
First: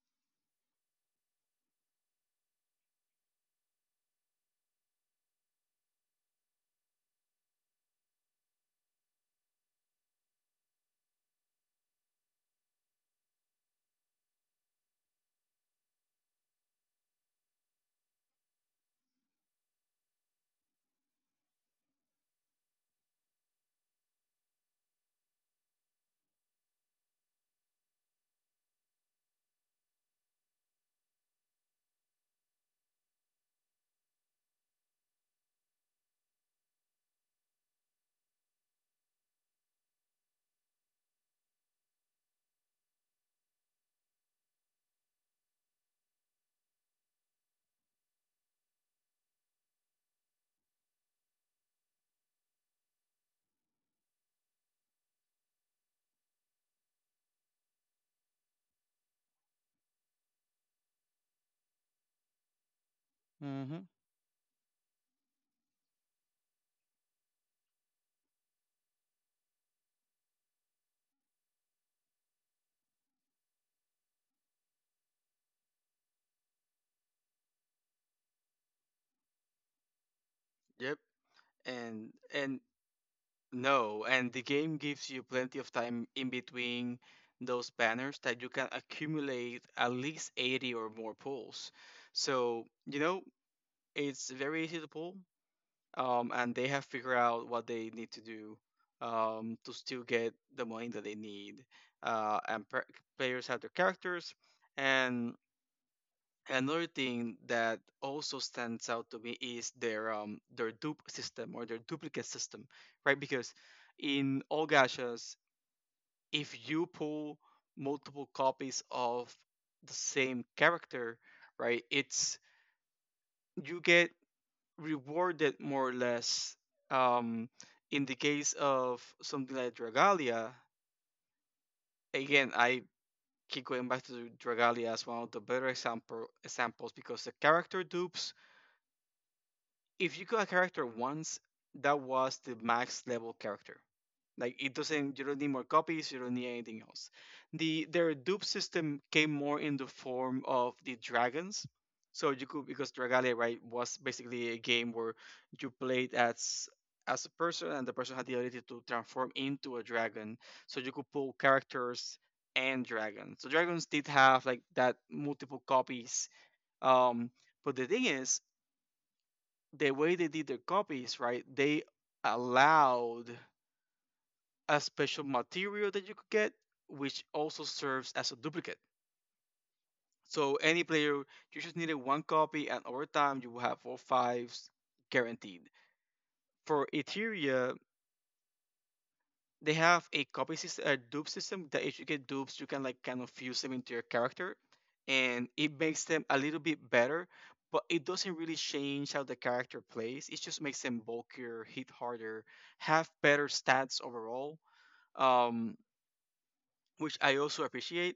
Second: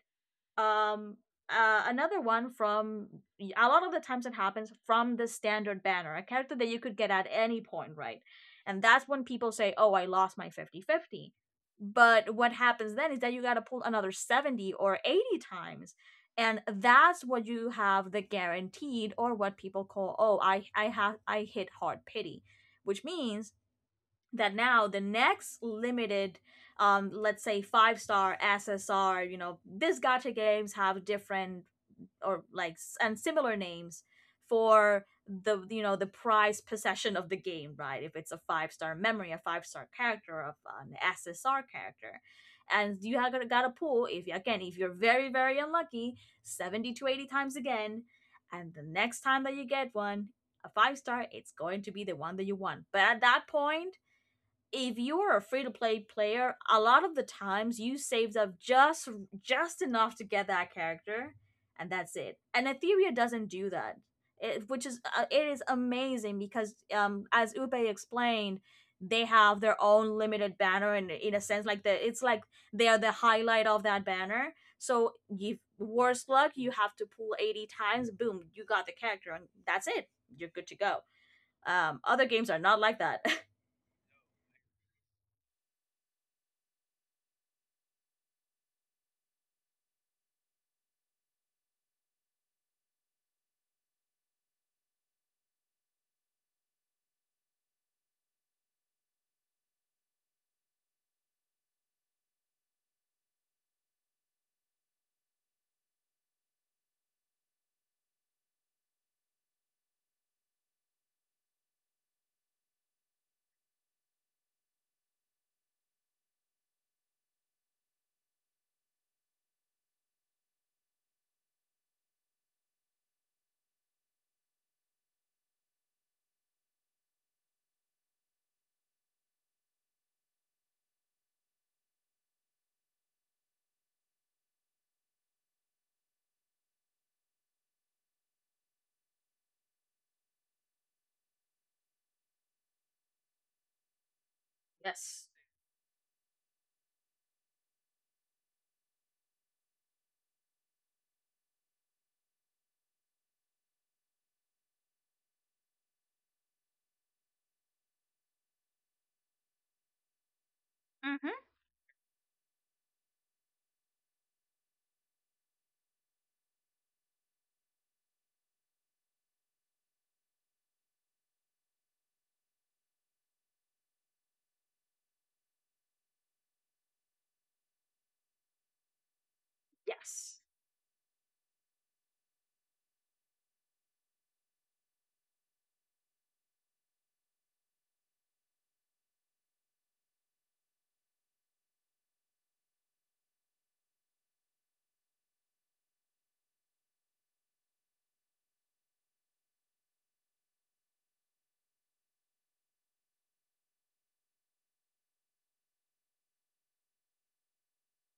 um another one from — a lot of the times it happens from the standard banner — a character that you could get at any point, right? And that's when people say, "Oh, I lost my 50-50." But what happens then is that you got to pull another 70 or 80 times, and that's what you have, the guaranteed, or what people call, "Oh, I hit hard pity," which means that now the next limited, let's say five-star SSR, you know, these gacha games have different or and similar names for, the you know, the prize possession of the game, right? If it's a five-star memory, a five-star character, of an SSR character. And you have got to pull, if you, again, if you're very very unlucky, 70 to 80 times again, and the next time that you get one, a five star, it's going to be the one that you want. But at that point, if you're a free to play player, a lot of the times you saved up just enough to get that character, and that's it. And Etheria doesn't do Mm-hmm. that, which is it is amazing because as Upe explained, they have their own limited banner, and in a sense, like the it's like they are the highlight of that banner. So if worst luck, you have to pull 80 times, boom, you got the character, and that's it. You're good to Yep. go. Other games And are not like that. no, and the game gives you plenty of time in between those banners that you can accumulate at least 80 or more pulls. So, you know, it's very easy to pull. Um, and they have figured out what they need to do to still get the money that they need. And players have their characters. And another thing that also stands out to me is their dupe system or their duplicate system, right? Because in all gachas, if you pull multiple copies of the same character, right, it's— you get rewarded more or less um, in the case of something like Dragalia. Again, I keep going back to Dragalia as one of the better examples, because the character dupes, if you got a character once, that was the max level character. Like it doesn't— you Yes. don't need more copies, you don't need anything else. The— their dupe system came more in the form of the dragons. So you could— because Dragalia, right, was basically a game where you played as a person, and the person had the ability to transform into a dragon. So you could pull Mm-hmm. characters and dragons. So dragons did have like that multiple copies. Um, but the thing is, the way they did their copies, right? They allowed a special material that you could get, which also serves as a duplicate. Yes. So any player, you just needed one copy, and over time you will have all fives guaranteed. For Etheria, they have a copy system, a dupe system that if you get dupes, you can like kind of fuse them into your character, and it makes them a little bit better. But it doesn't really change how the character plays. It just makes them bulkier, hit harder, have better stats overall, um, which I also appreciate.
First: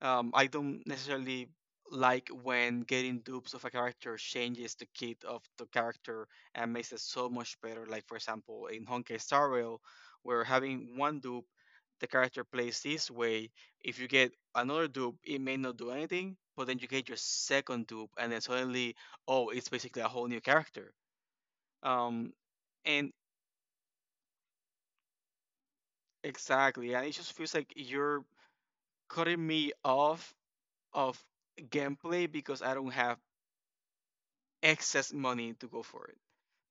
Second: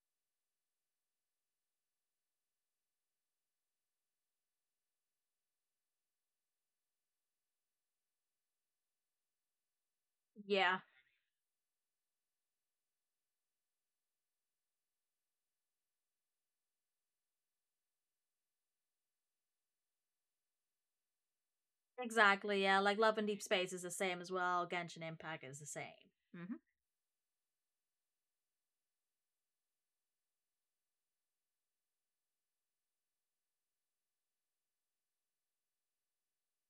I don't necessarily like when getting dupes of a character changes the kit of the character and makes it so much better. Like for example, in Honkai Star Rail, where Yeah. having one dupe, the character plays this way. If you get another dupe, it may not do anything, but then you get your second dupe, and then suddenly, oh, it's basically a whole new character. Um, Exactly. Yeah. Like and Love and Deep Space is the same as well. Genshin Impact is the same. Mm-hmm. exactly, and it just feels like you're cutting me off of gameplay because I don't have excess money to go for it.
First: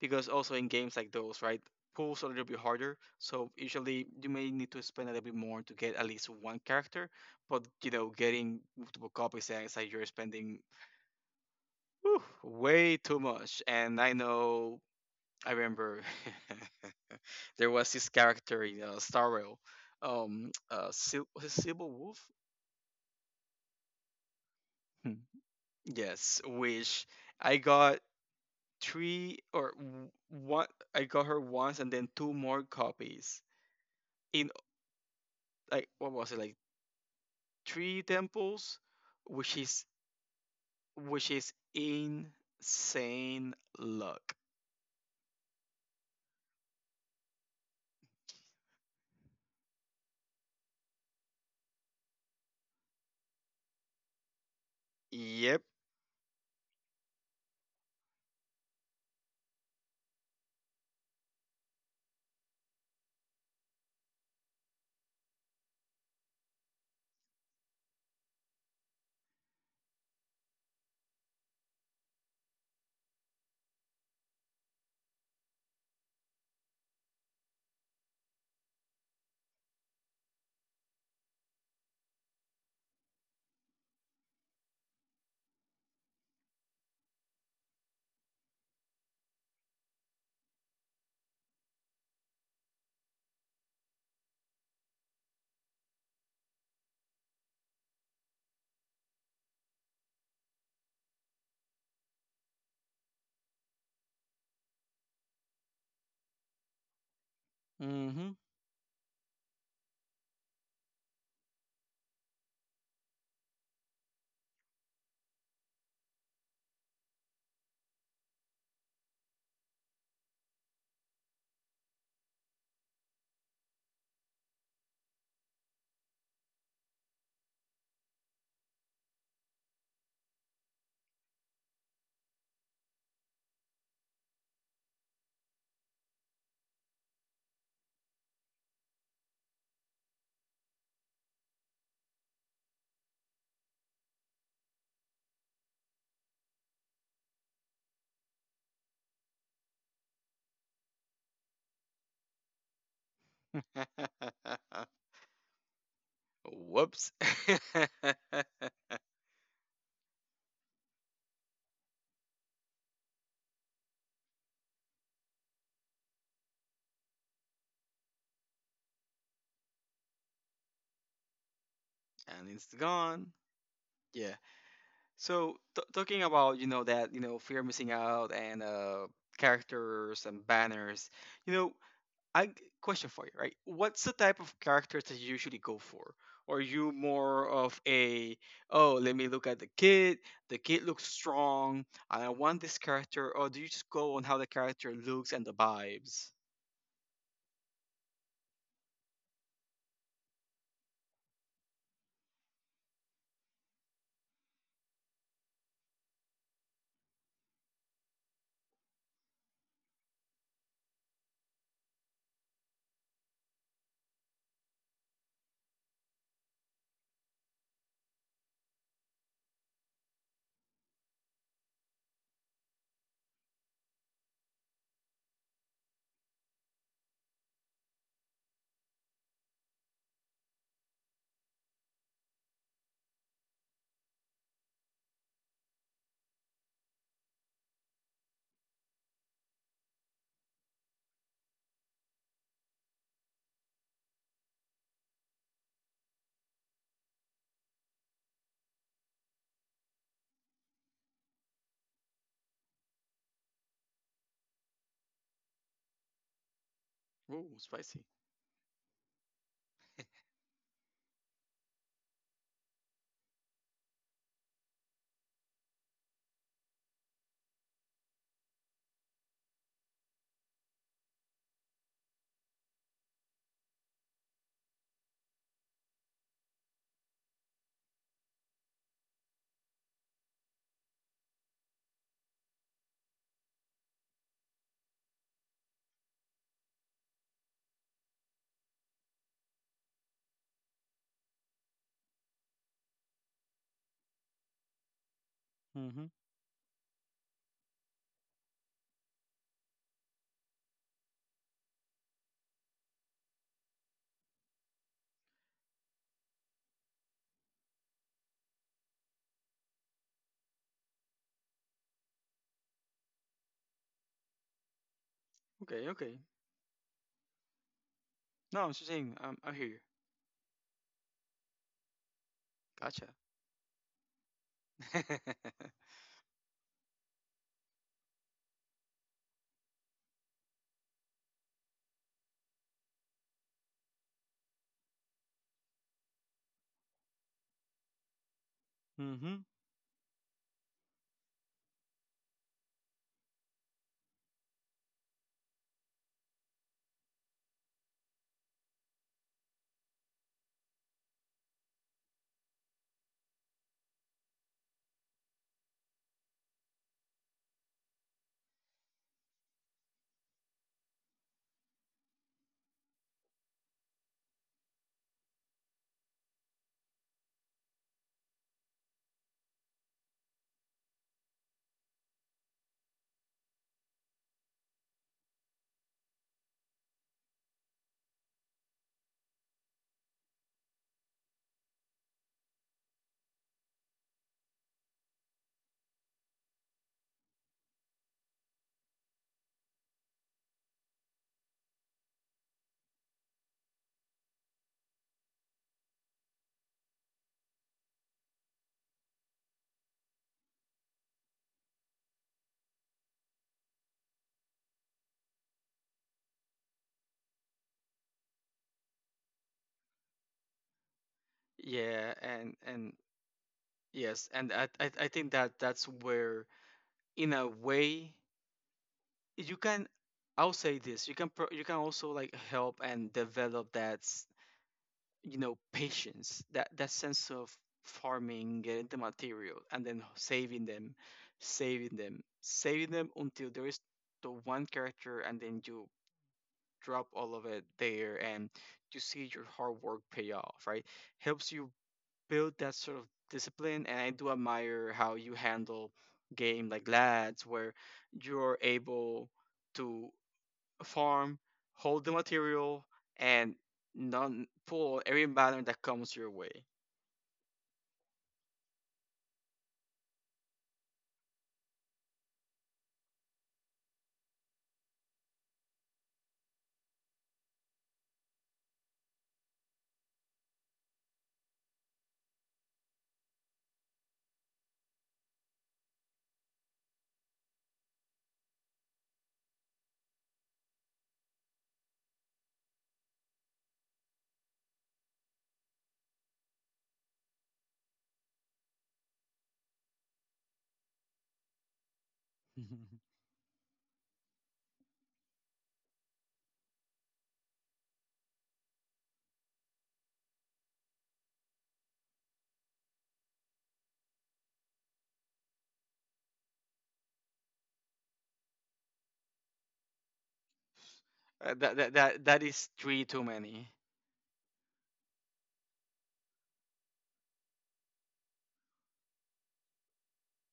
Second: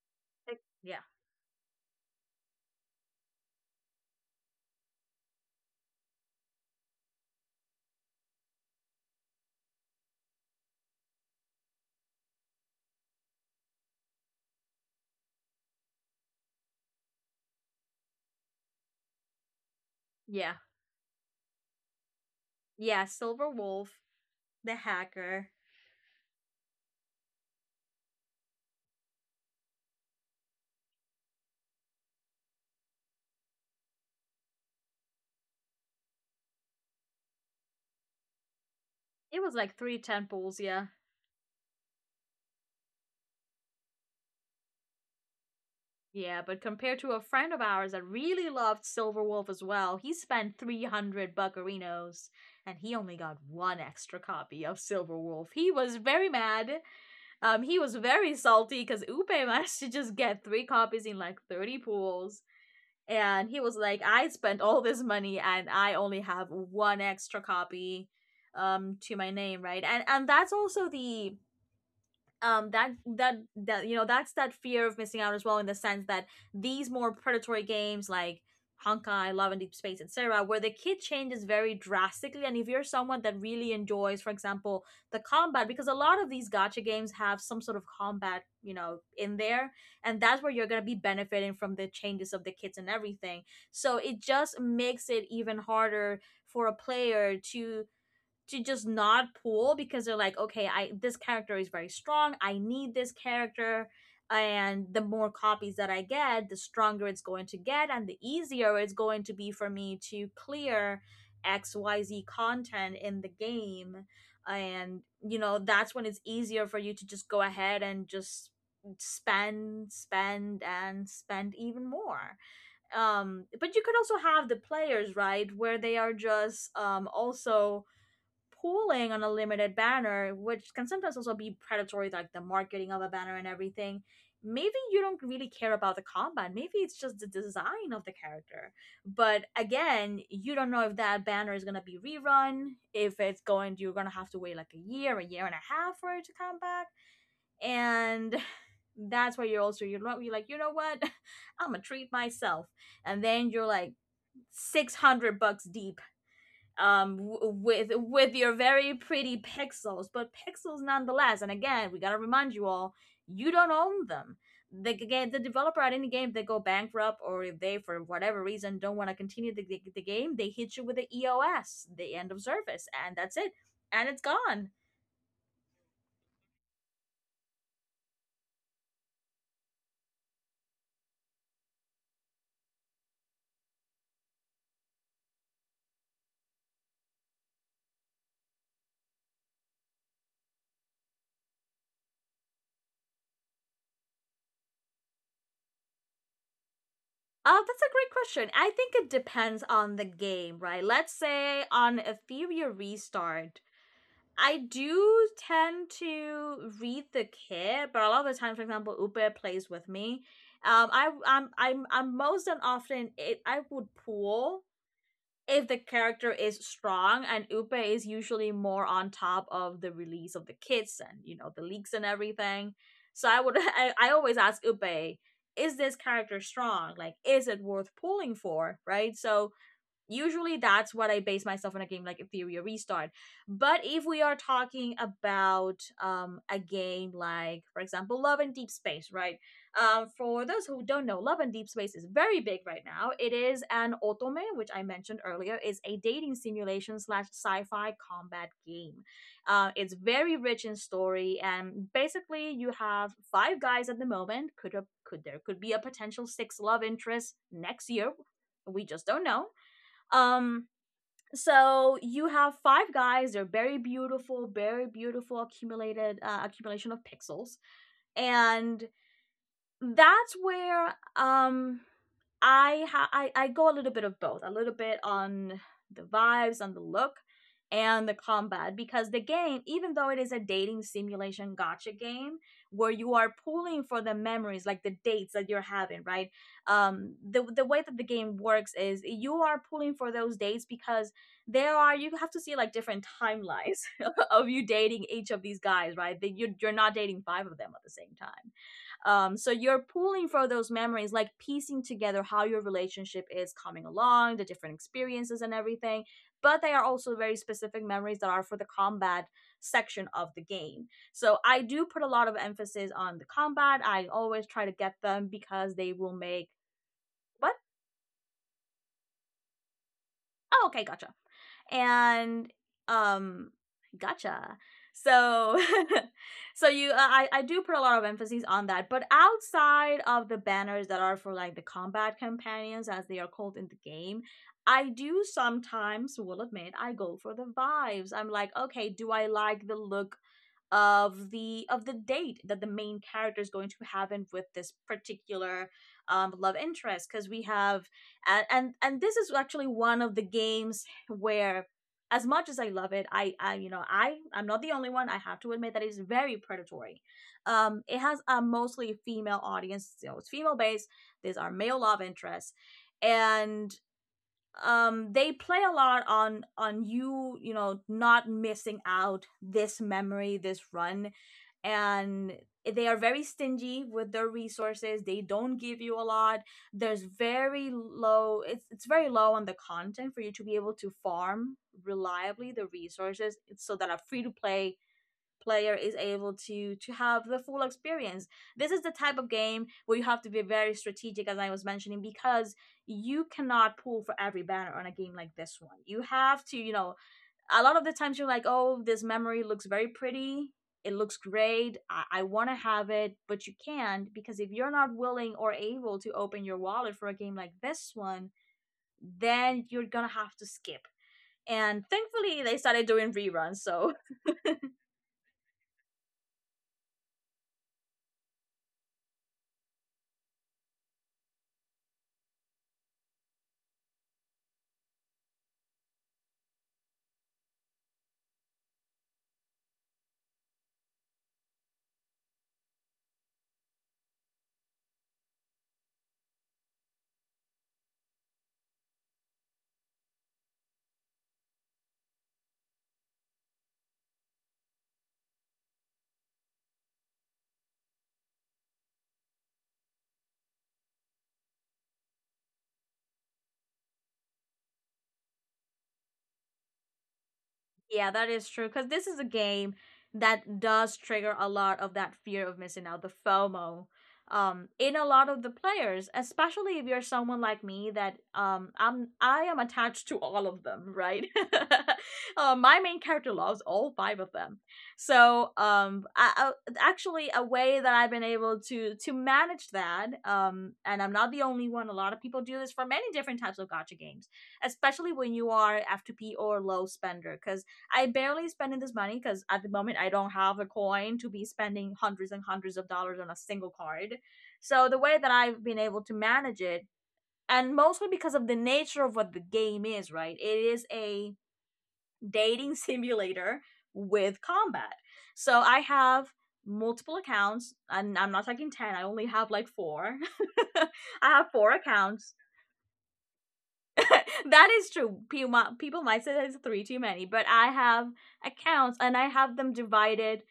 Because also Like, in games yeah. like those, right, pools are a little bit harder. So usually you may need to spend a little bit more to get at least one character. But you know, getting multiple copies and it's like you're spending whew, way too much. And I know I remember there was this character in Star Rail, Yeah. Was it Silver Wolf? Yeah. Silver Wolf, the Hmm. hacker. Yes, which I got one I got her once and then two more copies in like what was it like three temples, It was which like is, three temples. Yeah. which is insane luck. Yeah, but compared to a friend of ours that really loved Silver Wolf as well, he spent 300 buccarinos and he only got one extra copy of Silver Wolf. Yep. He was very mad. He was very salty because Upe managed to just get three copies in like 30 pools. And he was like, "I spent all this money and I only have one extra copy to my name, right?" And that's also the, that's that fear of missing out as well, in the sense that these more predatory games like Honkai, Love and Deep Space, etc., where the kid changes very drastically. And if you're someone that really enjoys, for example, the combat, because a lot of these gacha games have some sort of combat, you know, in there, and that's where you're gonna be benefiting from the changes of the kids and everything. So it just makes it even harder for a player to just not pull because they're like, "Okay, I this character is very strong. I need this character, and the more copies that I get, the stronger it's going to get, and the Mm-hmm. easier it's going to be for me to clear XYZ content in the game." And you know, that's when it's easier for you to just go ahead and just spend and spend even more, but you could also have the players, right, where they are just also pooling on a limited banner, which can sometimes also be predatory, like the marketing of a banner and everything. Maybe you don't really care about the combat. Maybe it's just the design of the character. But again, you don't know if that banner is gonna be rerun, if it's going you're gonna have to wait like a year and a half for it to come back. And that's where you're also you're like, you know what? I'm gonna treat myself. And then you're like $600 deep Whoops. With And your very pretty pixels, but pixels nonetheless. And again, we got to remind you all, you don't own them. The game, the developer, at any game, they go bankrupt or if they for whatever reason don't want to continue the game, they hit you with the EOS, the end of it's service, and gone. that's it. And it's Yeah, gone. so talking about, you know, that, you know, fear of missing out and characters and banners, you know, I g- question for you, right? What's the type of characters that you usually go for? Are you more of a, oh, let me look at the kid. The kid looks strong, and I want this character, or do you just go on how the character looks and the vibes? Uh, that's a great question. I think it depends on the game, right? Let's say on Ethereum Restart, I do tend to read the kid, but a lot of the time, for example, Uber plays with me. I I'm most and often, it I would pull if the character is strong, and Uber is usually more on top of the release of the kits and, you know, the leaks and everything. So I would, I always ask Uber, "Is this character strong? Like, is it worth pulling for?" Right. So usually that's what I base myself on, a game like Ethereum Restart. But if we are talking about a game like, for example, Love and Deep Space, right? For those who don't know, Love and Deep Space is very big right now. It is an otome, which I mentioned earlier, is a dating simulation slash sci-fi combat game. It's very rich in story, and basically you have five guys at the moment. Could, a, could There could be a potential six love interest Ooh, next spicy. year, we just don't know. um, so you have five guys. They're very beautiful accumulated accumulation of pixels, and that's where, I ha- I go a little bit of both, a little bit on the vibes, on the look, and the combat, because the game, even though it is a dating simulation gotcha game where you are pulling for the memories, like the dates that you're having, right? The way that the game works is, you are pulling for those dates because there are you have to see like different timelines of you dating each of these guys, Mm-hmm. right? That you, you're not dating five of them at the same time. So, you're pulling for those memories, like piecing together how your relationship is coming along, the different experiences and everything. But they are also very specific memories that are for the combat section of the game. So I do put a lot of emphasis on the combat. I always try to get them because Okay, they will okay. make — what? No, I'm just saying. I hear you. Oh, okay, gotcha. And, Gotcha. um gotcha. So so you, I do put a lot of emphasis on that. But outside of the banners that are for like the combat companions, as they are called in the game, I do sometimes, will admit, I go for the vibes. I'm like, okay, do I Mm-hmm. like the look of the date that the main character is going to have in with this particular, love interest. Because we have — and, and this is actually one of the game's where as much as I love it, I, you know, I'm not the only one. I have to admit that it's very predatory. It has a mostly female audience. You know, it's female based. These are male love interests, and they play a lot on you know, not missing out this memory, this run. And they are very stingy with their resources. They don't give you a lot. There's very low, it's very low on the content for you to be able to farm reliably the resources so that a free to play player is able to have the full experience. This is the type of game where you have to be very strategic, as I was mentioning, because you cannot pull for every banner on a game like this one. You have to, you know, a lot of the times you're like, "Oh, this memory looks very pretty. It looks great. I want to have it," but you can't, because if you're not willing or able to open your wallet for a game like this one, then you're going to have to skip. And Yeah, thankfully, they started and doing reruns, so — yes, and I think that that's where, in a way, you can, I'll say this, you can you can also like help and develop you know, patience, that that sense of farming, getting the material, and then saving them, saving them until there is the one character, and then you drop all of it there, and you see your hard work pay off, right? Helps you build that sort of discipline. And I do admire how you handle game like Lads, where you're able to farm, hold the material, and non pull every banner that comes your way. Yeah, that is true. Because this is a game that does trigger a lot of that fear of missing out, the FOMO, in a lot of the players, especially if you're someone like me that I am attached to all of them, right? My main character loves all five of them. So actually, a way that I've been able to manage that, and I'm not the only one. A lot of people do this for many different types of gotcha games, especially when you are F2P or low spender, because I barely spending this money because at the moment I don't have a coin to be spending hundreds and hundreds of dollars on a single card. So the way that I've been able to manage it, and mostly because of the nature of what the game is, right? It is a dating simulator with combat. So I have multiple accounts, and I'm not talking 10, I only have like four. I have four that that that accounts. that is three too many. That is true. People might say that it's three too many, but I have accounts and I have them divided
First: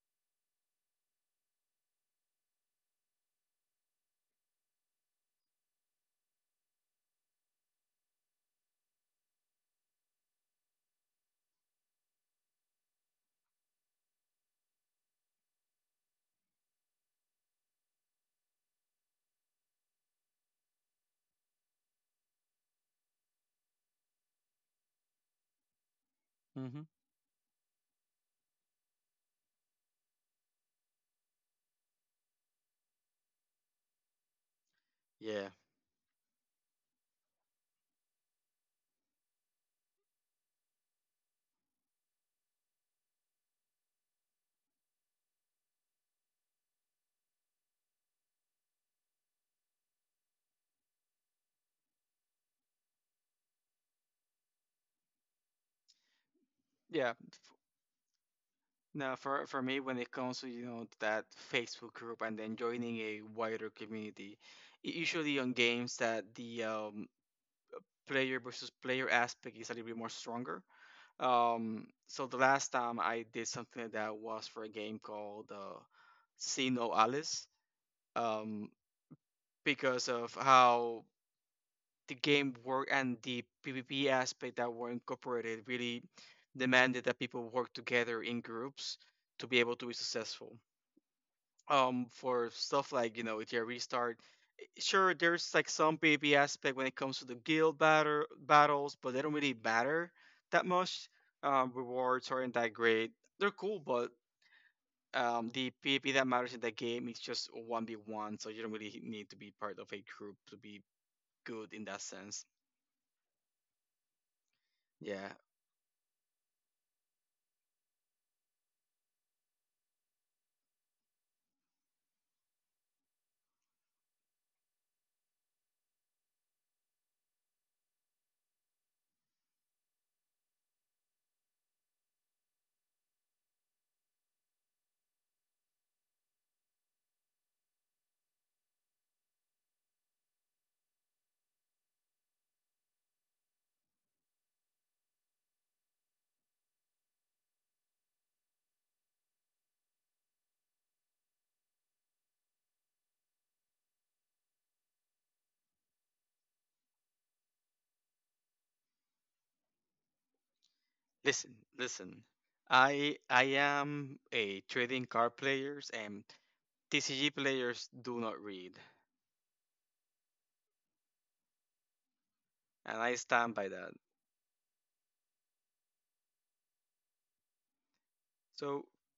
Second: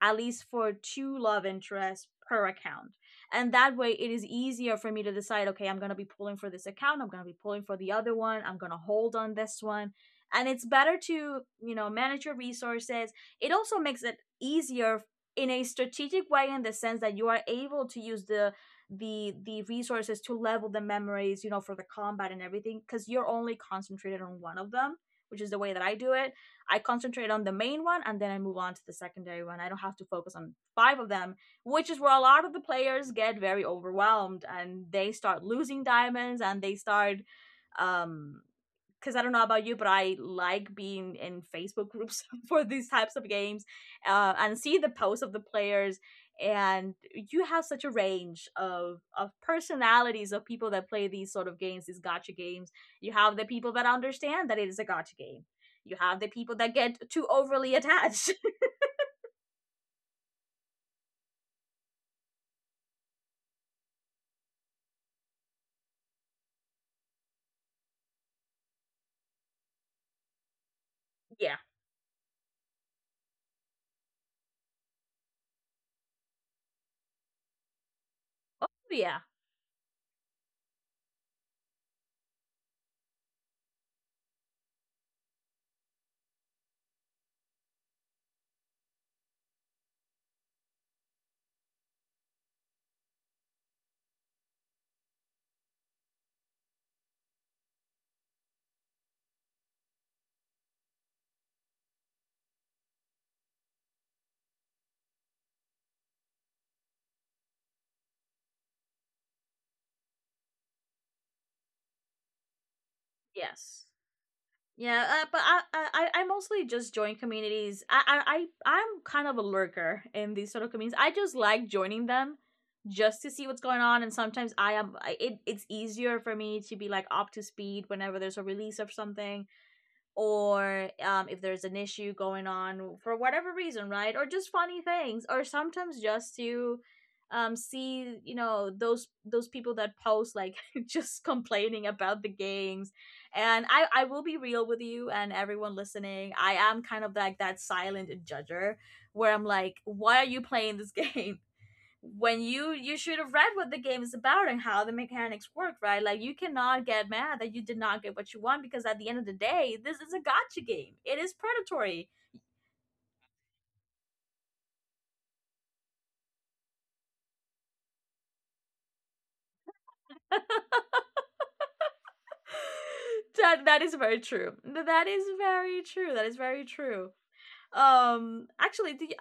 at least for two love interests per account. And that way it is easier for me to decide, okay, I'm going to be pulling for this account, I'm going to be pulling for the other one, I'm going to hold on this one. And it's better to, you know, manage your resources. It also makes it easier in a strategic way in the sense that you are able to use the the resources to level the memories, you know, for the combat and everything, because you're only concentrated on one of them, which is the way that I do it. I Hmm. concentrate on the main one and then I move on to the secondary one. I don't have to focus on five of them, which is where a lot of the players get very overwhelmed and they start Yeah, losing diamonds and they start um because I don't know about you, but I like being in Facebook groups for these types of games, and see the posts of the players. And you have such a range of personalities of people that play these sort of games, these gotcha games. You have the people that understand that it is a gotcha game. You have the people that get yeah. too overly attached. Now for me, when it comes to, you know, that Facebook group and then joining a wider community, usually on games that the player versus player aspect is a little bit more stronger. Yeah. So the last time I did something like that was for a game called See No Alice. Oh Um, yeah. because of how the game worked and the PvP aspect that were incorporated really demanded that people work together in groups to be able to be successful. For stuff like, you know, if you restart, sure, there's like some PvP aspect when it comes to the guild batter battles, but they don't really matter that much. Rewards aren't that great. They're cool, but the PvP that matters in that game is just one v one, so you don't really need to be part of a group to be good in that sense. Yes. Yeah, uh, Yeah. but I, I I I mostly just join communities. I'm kind of a lurker in these sort of communities. I just like joining them, just to see what's going on. And sometimes I am I, it. It's easier for me to be like up to speed whenever there's a release of something or if there's an issue going on for whatever reason, right? Or just funny things, or sometimes just to see, you know, those people that post like just complaining about the games. And I will be real with you and everyone listening. I am kind of like that silent judger where I'm like, why are you playing this game? When you should have read what the game is about and how the mechanics work, right? Like you cannot get mad that you did not get what you want, because at the end of the day this is a gotcha game, it is Listen, predatory. listen. I am a trading card players, and TCG players do not read, and I stand that by that that. is very true. That is very true. That is very true. So Actually the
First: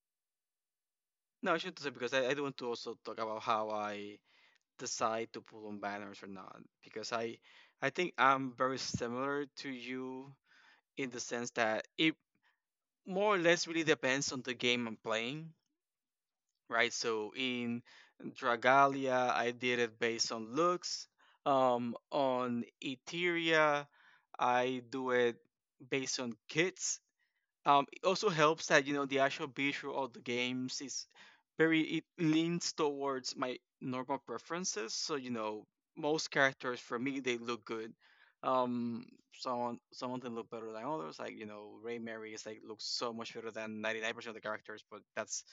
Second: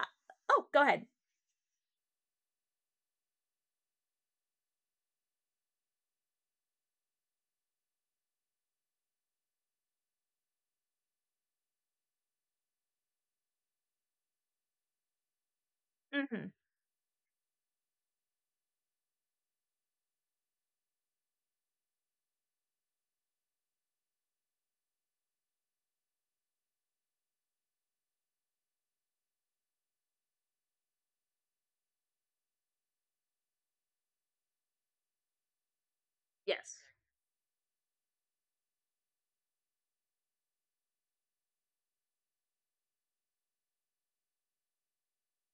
Oh, go ahead. no, I shouldn't say because I do want to also talk about how I decide to pull on banners or not, because I think I'm very similar to you in the sense that it more or less really depends on the game I'm playing, Hmm. right? So in Dragalia, I did it based on looks. On Eteria, I do it based on kits. It also helps that, you know, the actual visual of the games is very, it leans towards my normal preferences. So, you know, most Yes. characters for me they look good. Um, some of them look better than others. Like, you know, Ray Mary is like looks so much better than 99% of the characters, but that's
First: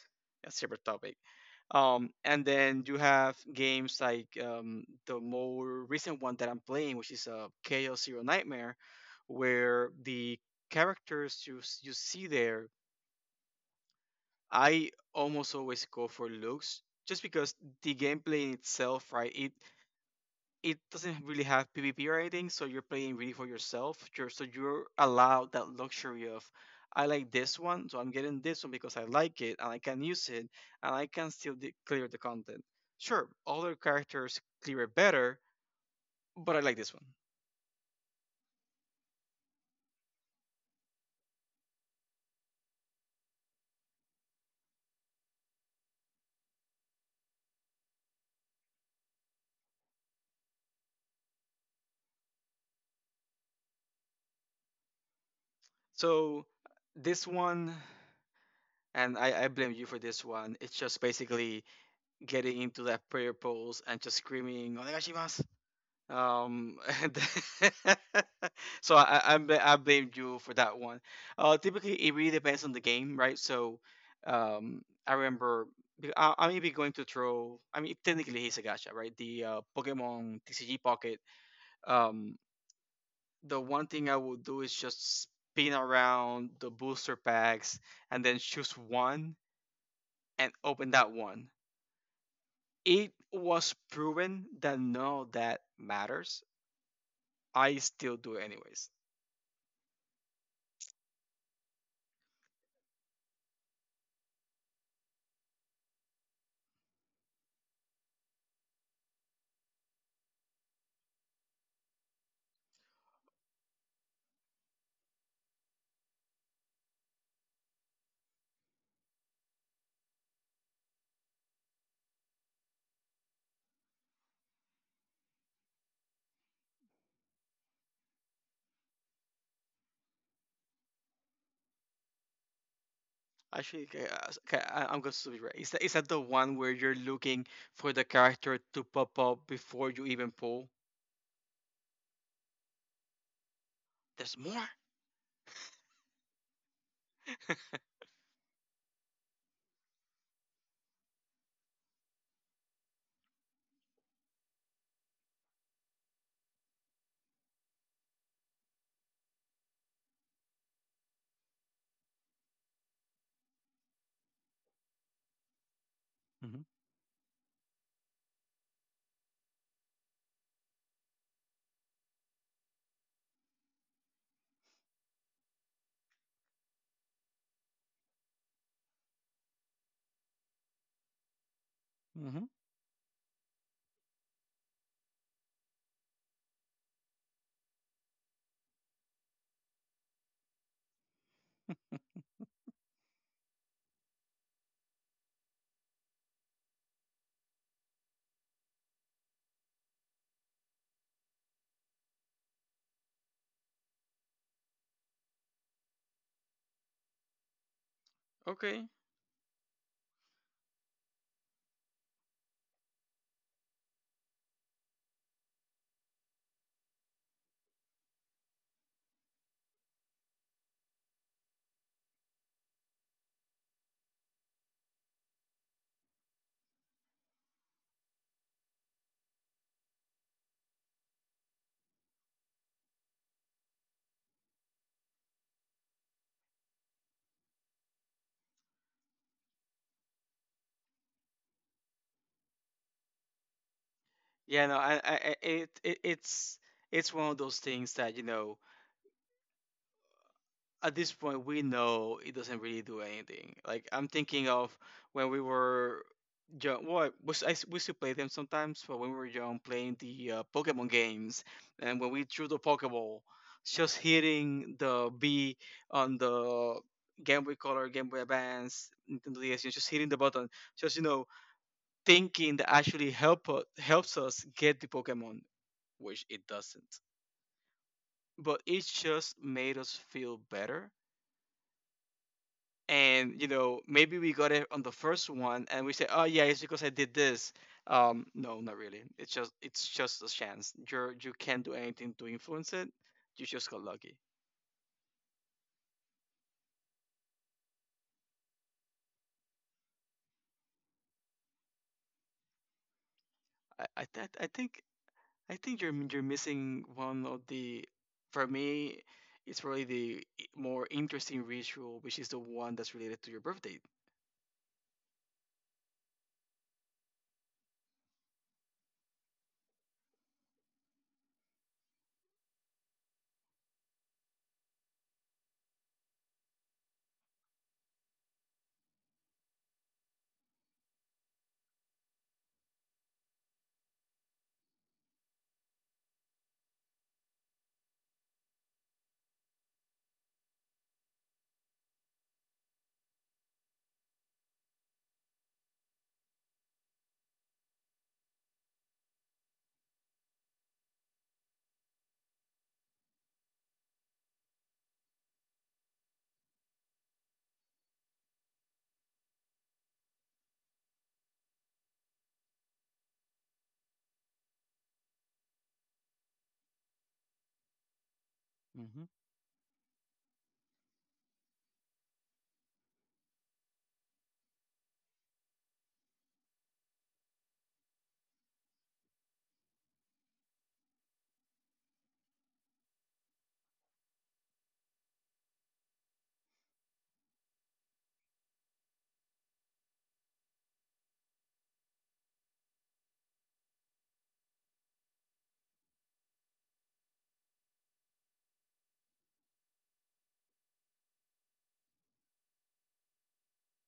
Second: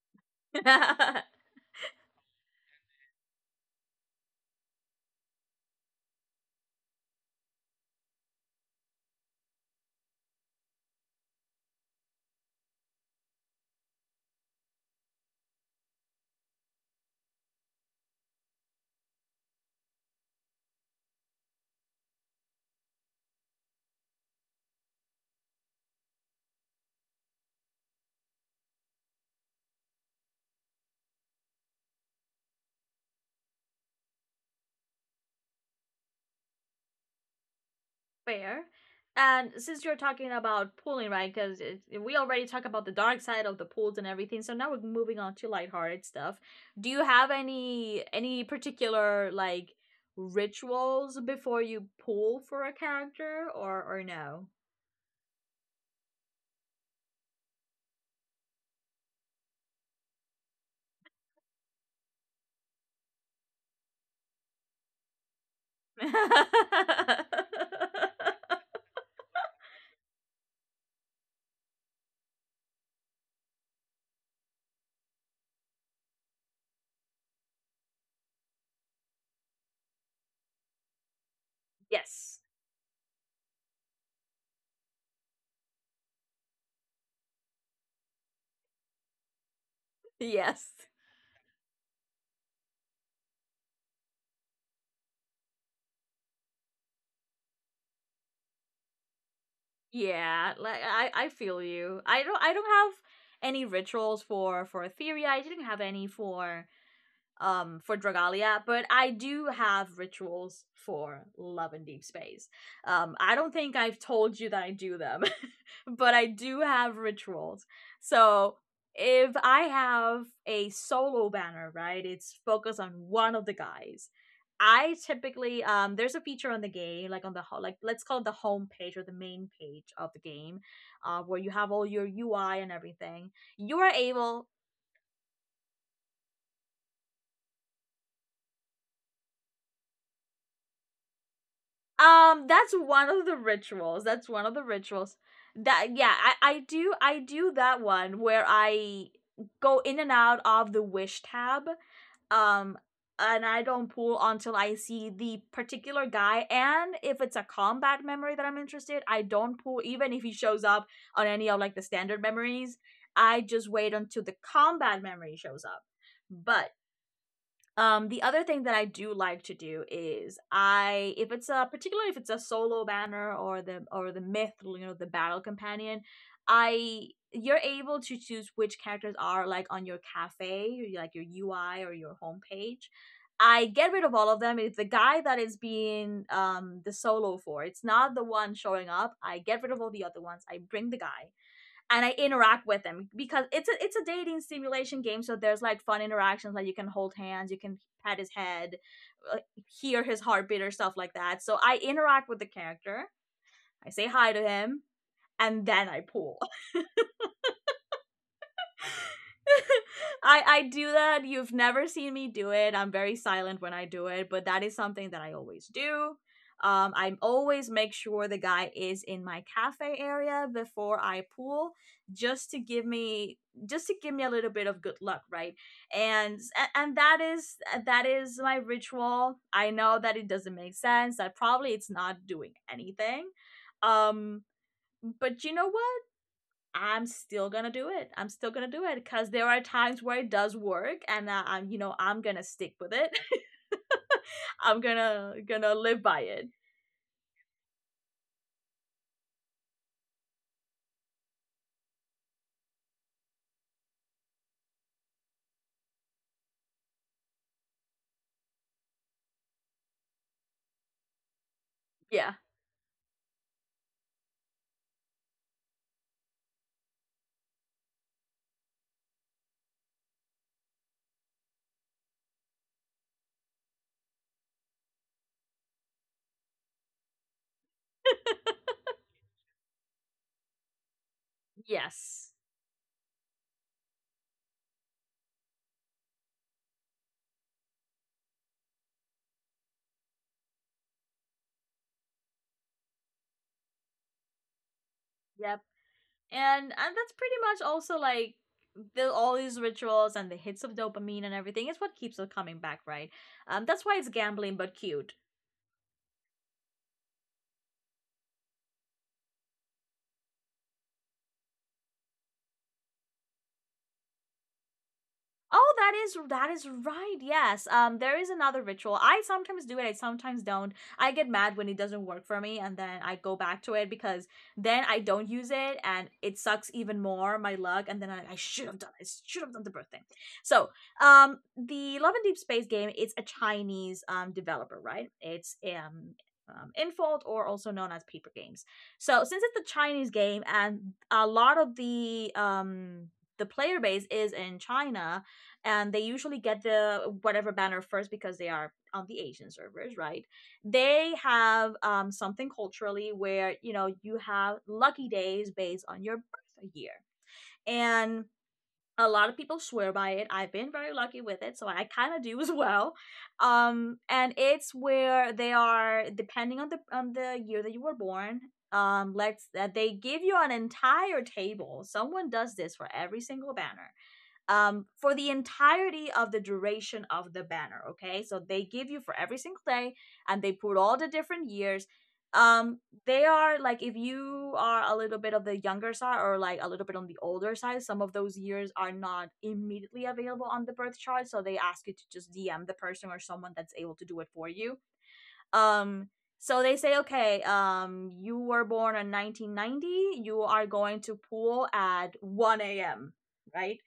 a separate topic. And then you have games like the more recent one that I'm playing, which is kl Zero Nightmare, where the characters you you see there, I almost always go for looks, just because the gameplay in itself, right? It doesn't really have PvP or anything, so you're playing really for yourself. You're, so you're allowed that luxury of, I like this one, so I'm getting this one because I like it and I can use it, and I can still clear the content. Sure, other characters clear it better, but I like this one. Fair. And since you're talking about pooling, right? Because we already talked about the dark side of the pools and everything, so now we're moving on to lighthearted stuff. Do you have any particular like rituals before you pool for a character, or no? So this one, and I blame you for this one. It's just basically getting into that prayer pose and just screaming "Onegashimasu," and then- so I blamed you for that one. Typically it really depends on the game, right? So, I remember be- I may be going to throw. I mean, technically he's a gacha, right? The Pokemon TCG Pocket. Um, Yes, the one thing I would do is just spin around the booster packs and then choose one and yes, open that one. It was proven that none of that matters. I still do it anyways. yeah. Like I feel you. I don't have any rituals for Etheria. I didn't have any for Dragalia, but I do have rituals for Love in deep Space. Um, I don't think I've told you that I do them, but I do have rituals. So if I have a solo banner, right, it's focused on one of the guys. I typically there's a feature on the game, like on the like let's call it the home page or the main page of the game, where you have all your UI and everything. You Actually, are okay, able okay, I'm going to be right. Is that the one where you're looking for the character to pop up before you even pull? That's one of the rituals. That's There's one of the more. rituals. That, yeah, I do that one where I go in and out of the wish tab. Um and I don't pull until I see the particular guy, and if it's a combat memory that I'm interested, I don't pull even if he shows up on any of like the standard memories. I just wait until the combat memory shows up. Mm-hmm. But the other thing that I do like to do is if it's a particularly if it's a solo banner or the myth, you know, the battle companion, I you're able to choose which characters are like on your cafe, like your UI or your Mm-hmm. homepage. I get rid of all of them. It's the guy that is being the solo for. It's not the one showing up. I get rid of all the other ones. I bring the guy and I interact with him because it's a dating simulation game. So there's like fun interactions, like you can hold hands, you can pat his head, like, hear his heartbeat or stuff like that. So I interact with the character. I say hi to him, and then I pull. Okay. I do that. You've never seen me do it. I'm very silent when I do it, but that is something that I always do. I always make sure the guy is in my cafe area before I pool, just to give me just to give me a little bit of good luck, right? And and that is my ritual. I know that it doesn't make sense. That probably it's not doing anything. Um, but you know what? I'm still gonna do it. I'm still gonna do it because there are times where it does work, and you know, I'm gonna stick with it. Yeah, no, I'm I, I, I- gonna gonna it, it, live by it. it's, it's one of those things that, you know, at this point we know it doesn't really do anything. Like I'm thinking of when we were young. Well, we, s- I s- we still play them sometimes, but when we were young, playing the Pokemon games, and when we Yeah. threw the Pokeball, just hitting the B on the Game Boy Color, Game Boy Advance, Nintendo DS, and just hitting the button, just, you know, thinking that actually helps us get the Pokemon, which it doesn't. But it just made us feel better, Yes. and, you know, maybe we got it on the first one and we say, oh yeah, it's because I did this. No, not really, it's just, it's just a chance. You're, you can't do anything to influence it. You just got lucky. Yep. And that's pretty much also like the, all these rituals and the hits of dopamine and everything is what keeps us coming back, right? I That's why i, it's th- I gambling but think cute. I think you're missing one of the, for me it's really the more interesting ritual, which is the one that's related to your birthday. Oh, that is right. Yes. There is another ritual. I sometimes do it. I sometimes don't. I get mad when it doesn't work for me, and then I go back to it because then I don't use it, and it sucks even more my luck. And then I should have done. I should have done the birthday. So, the Love and Deep Space game. It's a Chinese developer, right? It's. Infold, or also known as Paper Games. So, since it's a Chinese game and a lot of the player base is in China, and they usually get the whatever banner first because they are on the Asian servers, right? They have something culturally where you know you have lucky days based on your birth year, and a lot of people swear by it. I've been very lucky with it, so I kind of do as well. And it's where they are depending on the year that you were born. Mm-hmm. Let's that they give you an entire table. Someone does this for every single banner for the entirety of the duration of the banner. Okay, so they give you for every single day, and they put all the different years. Um, they are like if you are a little bit of the younger side or like a little bit on the older side, some of those years are not immediately available on the birth chart, so they ask you to just DM the person or someone that's able to do it for you. Um, so they say, okay, you were born in 1990. You are going to pool at 1 a.m. Right?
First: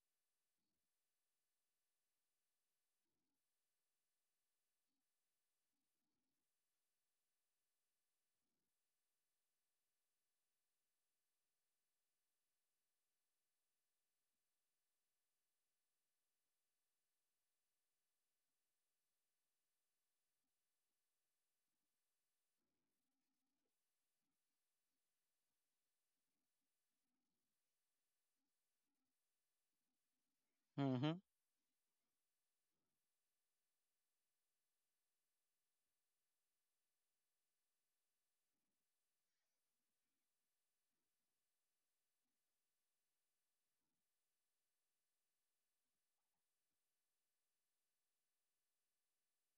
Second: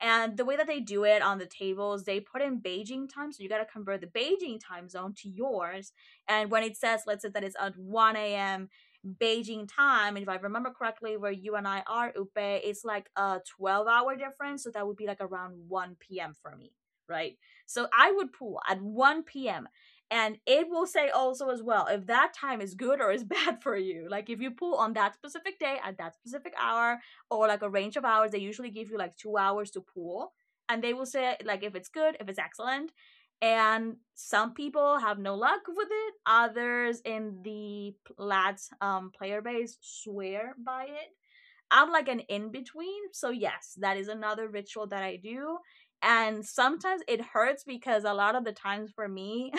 And the way that they do it on the tables, they put in Beijing time. So you got to convert the Beijing time zone to yours. And when it says, let's say that it's at 1 a.m. Beijing time, and if I remember correctly, where you and I are, Upe, it's like a 12-hour difference. So that would be like around 1 p.m. for me. Right. So I would pool at 1 p.m., and it will say also as well if that time is good or is bad for you, like if you pull on that specific day at that specific hour, or like a range of hours. They usually give you like 2 hours to pull, and they will say like if it's good, if it's excellent. And some people have no luck with it, others in the lads player base swear by it. I'm like an in between. So, yes, that is another ritual that I do. And sometimes it hurts because a lot of the times for me,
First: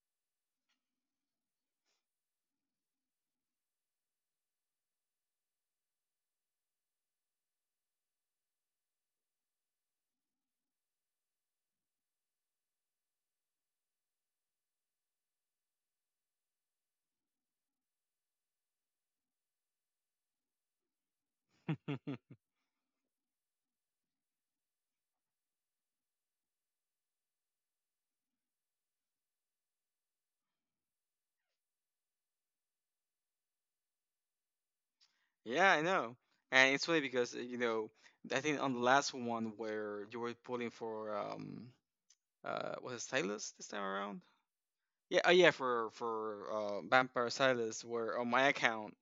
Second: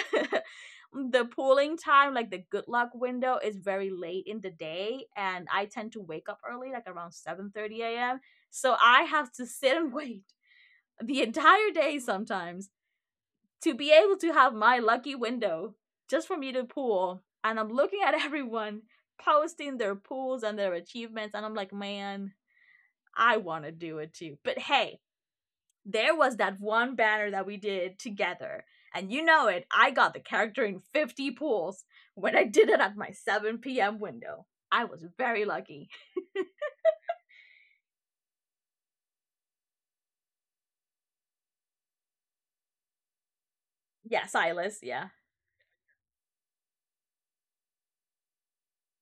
the pooling time, like the good luck window, is very late in the day. And I tend to wake up early, like around 7:30 a.m. So, I have to sit and wait the entire day sometimes to be able to have my lucky window just for me to pool. And I'm looking at everyone posting their pools and their achievements, and I'm like, man, Mm-hmm. I want to do it too. But hey, there was that one banner that we did together. And you know it, I got the character in 50 pools when I did it at my 7 p.m. window. I was very Yeah, I lucky. know. And it's funny because, you know, I think on the last one where you were pulling for was it Silas this time around? Yes, Silas, yeah. Yeah, oh yeah, for Vampire Silas, where on my account,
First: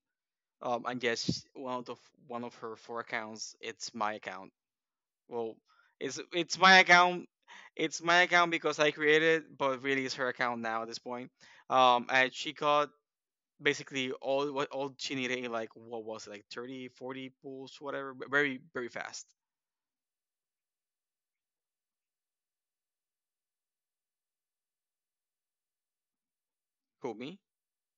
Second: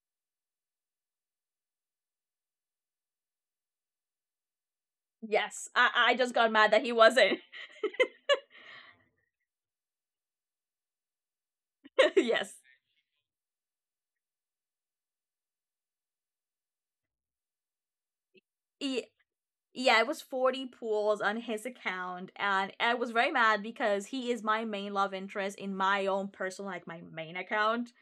I guess one of her 4 accounts, it's my account. Well, Yes, I it's just got it's mad my that he account, wasn't. it's my account because I created it, but really it's her account now at this point. And Yes. she got basically all what all she needed in like what was it, like 30, 40 pulls whatever, very very E- fast. yeah, it was 40 pools on his account, and I was very mad because he is my main love interest in my own personal, like my Pull main me. account.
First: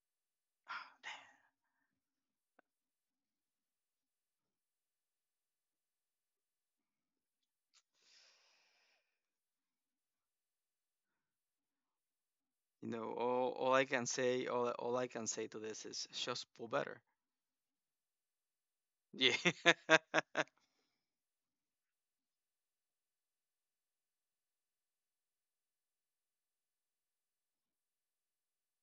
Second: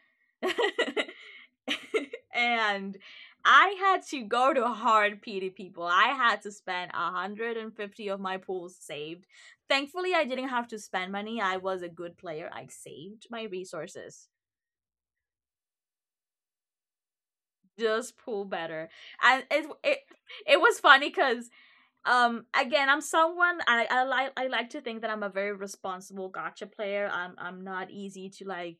And I had to go to hard PD people. I had to spend 150 of my pools saved. Thankfully, I didn't have to spend money. I was a good player. I You know, saved my all I can resources. say, all I can say to this is just pull better. Just pool better. Yeah. And it was funny because again, I'm someone. I like to think that I'm a very responsible Gacha player. I'm not easy to like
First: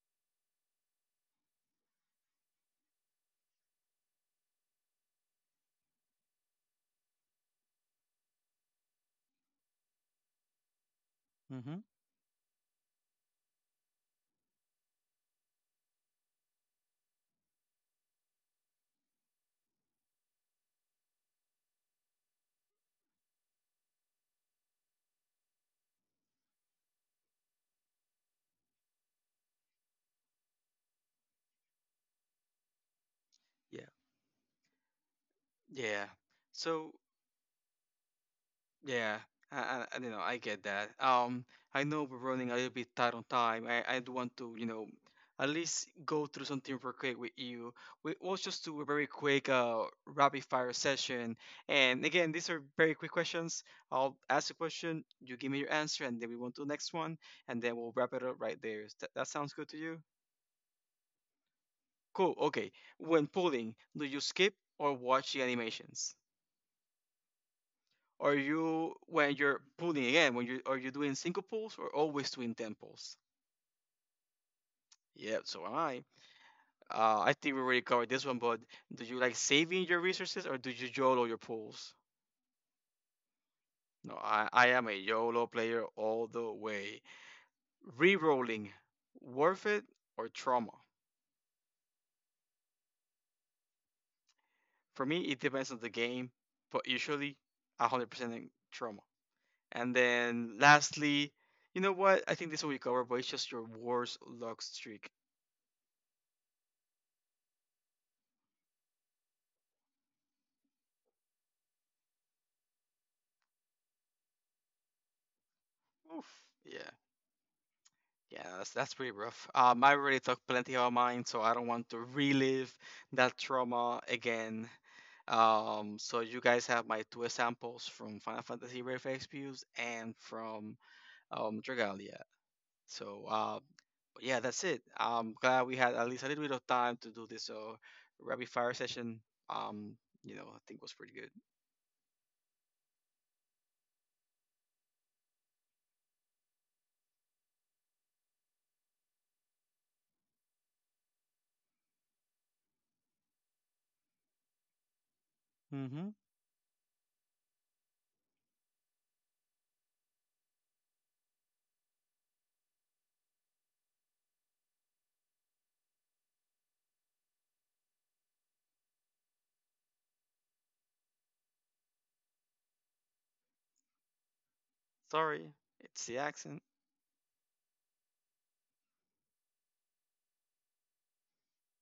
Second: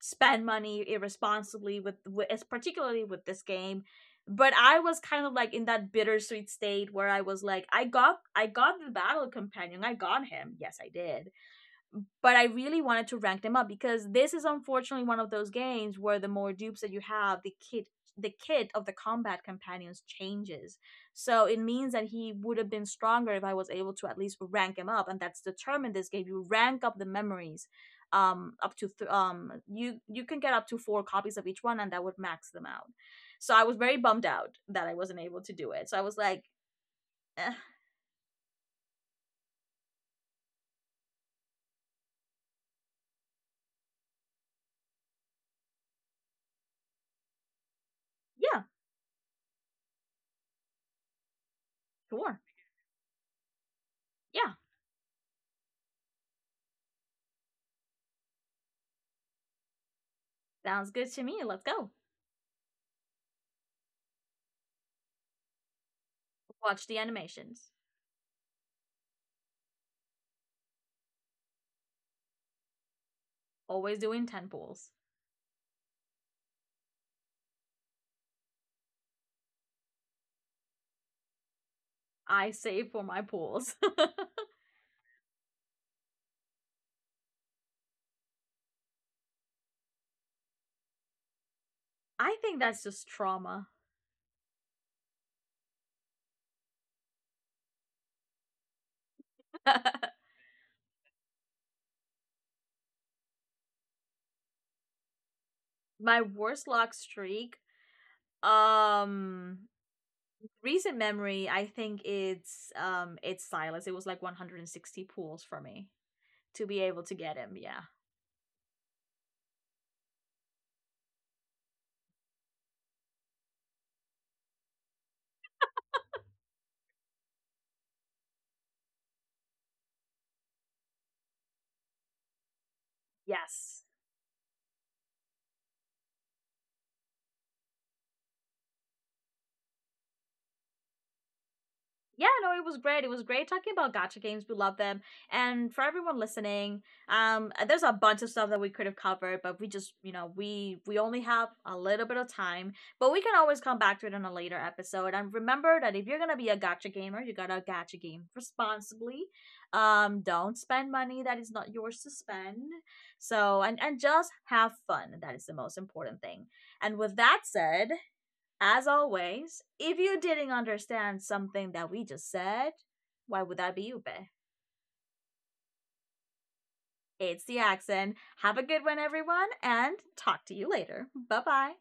spend money irresponsibly with, particularly with this game. But I was kind of like in that bittersweet state where I was like, I got the battle companion, I got him. Yes, I did. Hmm. But I really wanted to rank them up because this is unfortunately one of those games where the more dupes that you have, the kit of the combat companions changes. So it means that he would have been stronger if I was able to at least rank him up, and that's determined this game. You rank up the memories, up to you can get up to four copies of each one, and that would max them out. So I was Yeah. very bummed out that I wasn't able to do it. So I Yeah. was like, So eh, yeah, I don't know. I get that. I know we're running a little bit tight on time. I I'd want to, you know, at least go through something real quick with you. We'll yeah, just do a very quick rapid fire session. And again, sure, these are very quick questions. I'll ask yeah, a question, you give me your answer, and then we want to the next one, and then we'll wrap it up right there. Is that, that sounds good to you? sounds good to me. Let's go Cool. Okay. When pulling, do you skip or watch the animations? watch the animations. Are you when you're pulling again? When you are you doing single pulls or always doing 10 pulls? Always doing 10 pools. Yep, so am I. I think we already covered this one, but do you like saving your resources or do you YOLO your pulls? I save for my pools. No, I am a YOLO player all the way. Rerolling, worth it or trauma? I think that's just trauma. For me, it depends on the game, but usually 100% in trauma. And then lastly, you know what? I think this will be covered, but it's just your worst luck streak. My worst luck streak, um recent memory, I think it's Silas. It was like 160 pools for me Oof. to be Yeah, able to get him. Yeah. yeah, that's pretty rough. I already talked plenty about mine, so I don't want to relive that trauma again. So you guys have my 2 examples from Final Fantasy Brave Exvius and from Dragalia. So Yes. yeah, that's it. I'm glad we had at least a little bit of time to do this rapid fire session. Um, you know, I think was pretty good. Yeah, no, it was great. It was great talking about gotcha games. We love them. And for everyone listening, there's a bunch of stuff that we could have covered, but we just, we only have a little bit of time. But we can always come back to it in a later episode. And remember that if Mm-hmm. you're gonna be a gotcha gamer, you gotta gotcha game responsibly. Don't spend money that is not yours to spend. So and just have fun. That is the most important thing. And with that said, as always, if you didn't understand something that we just said, why would that be you, Be? Sorry, it's the accent. It's the accent. Have a good one, everyone, and talk to you later. Bye bye.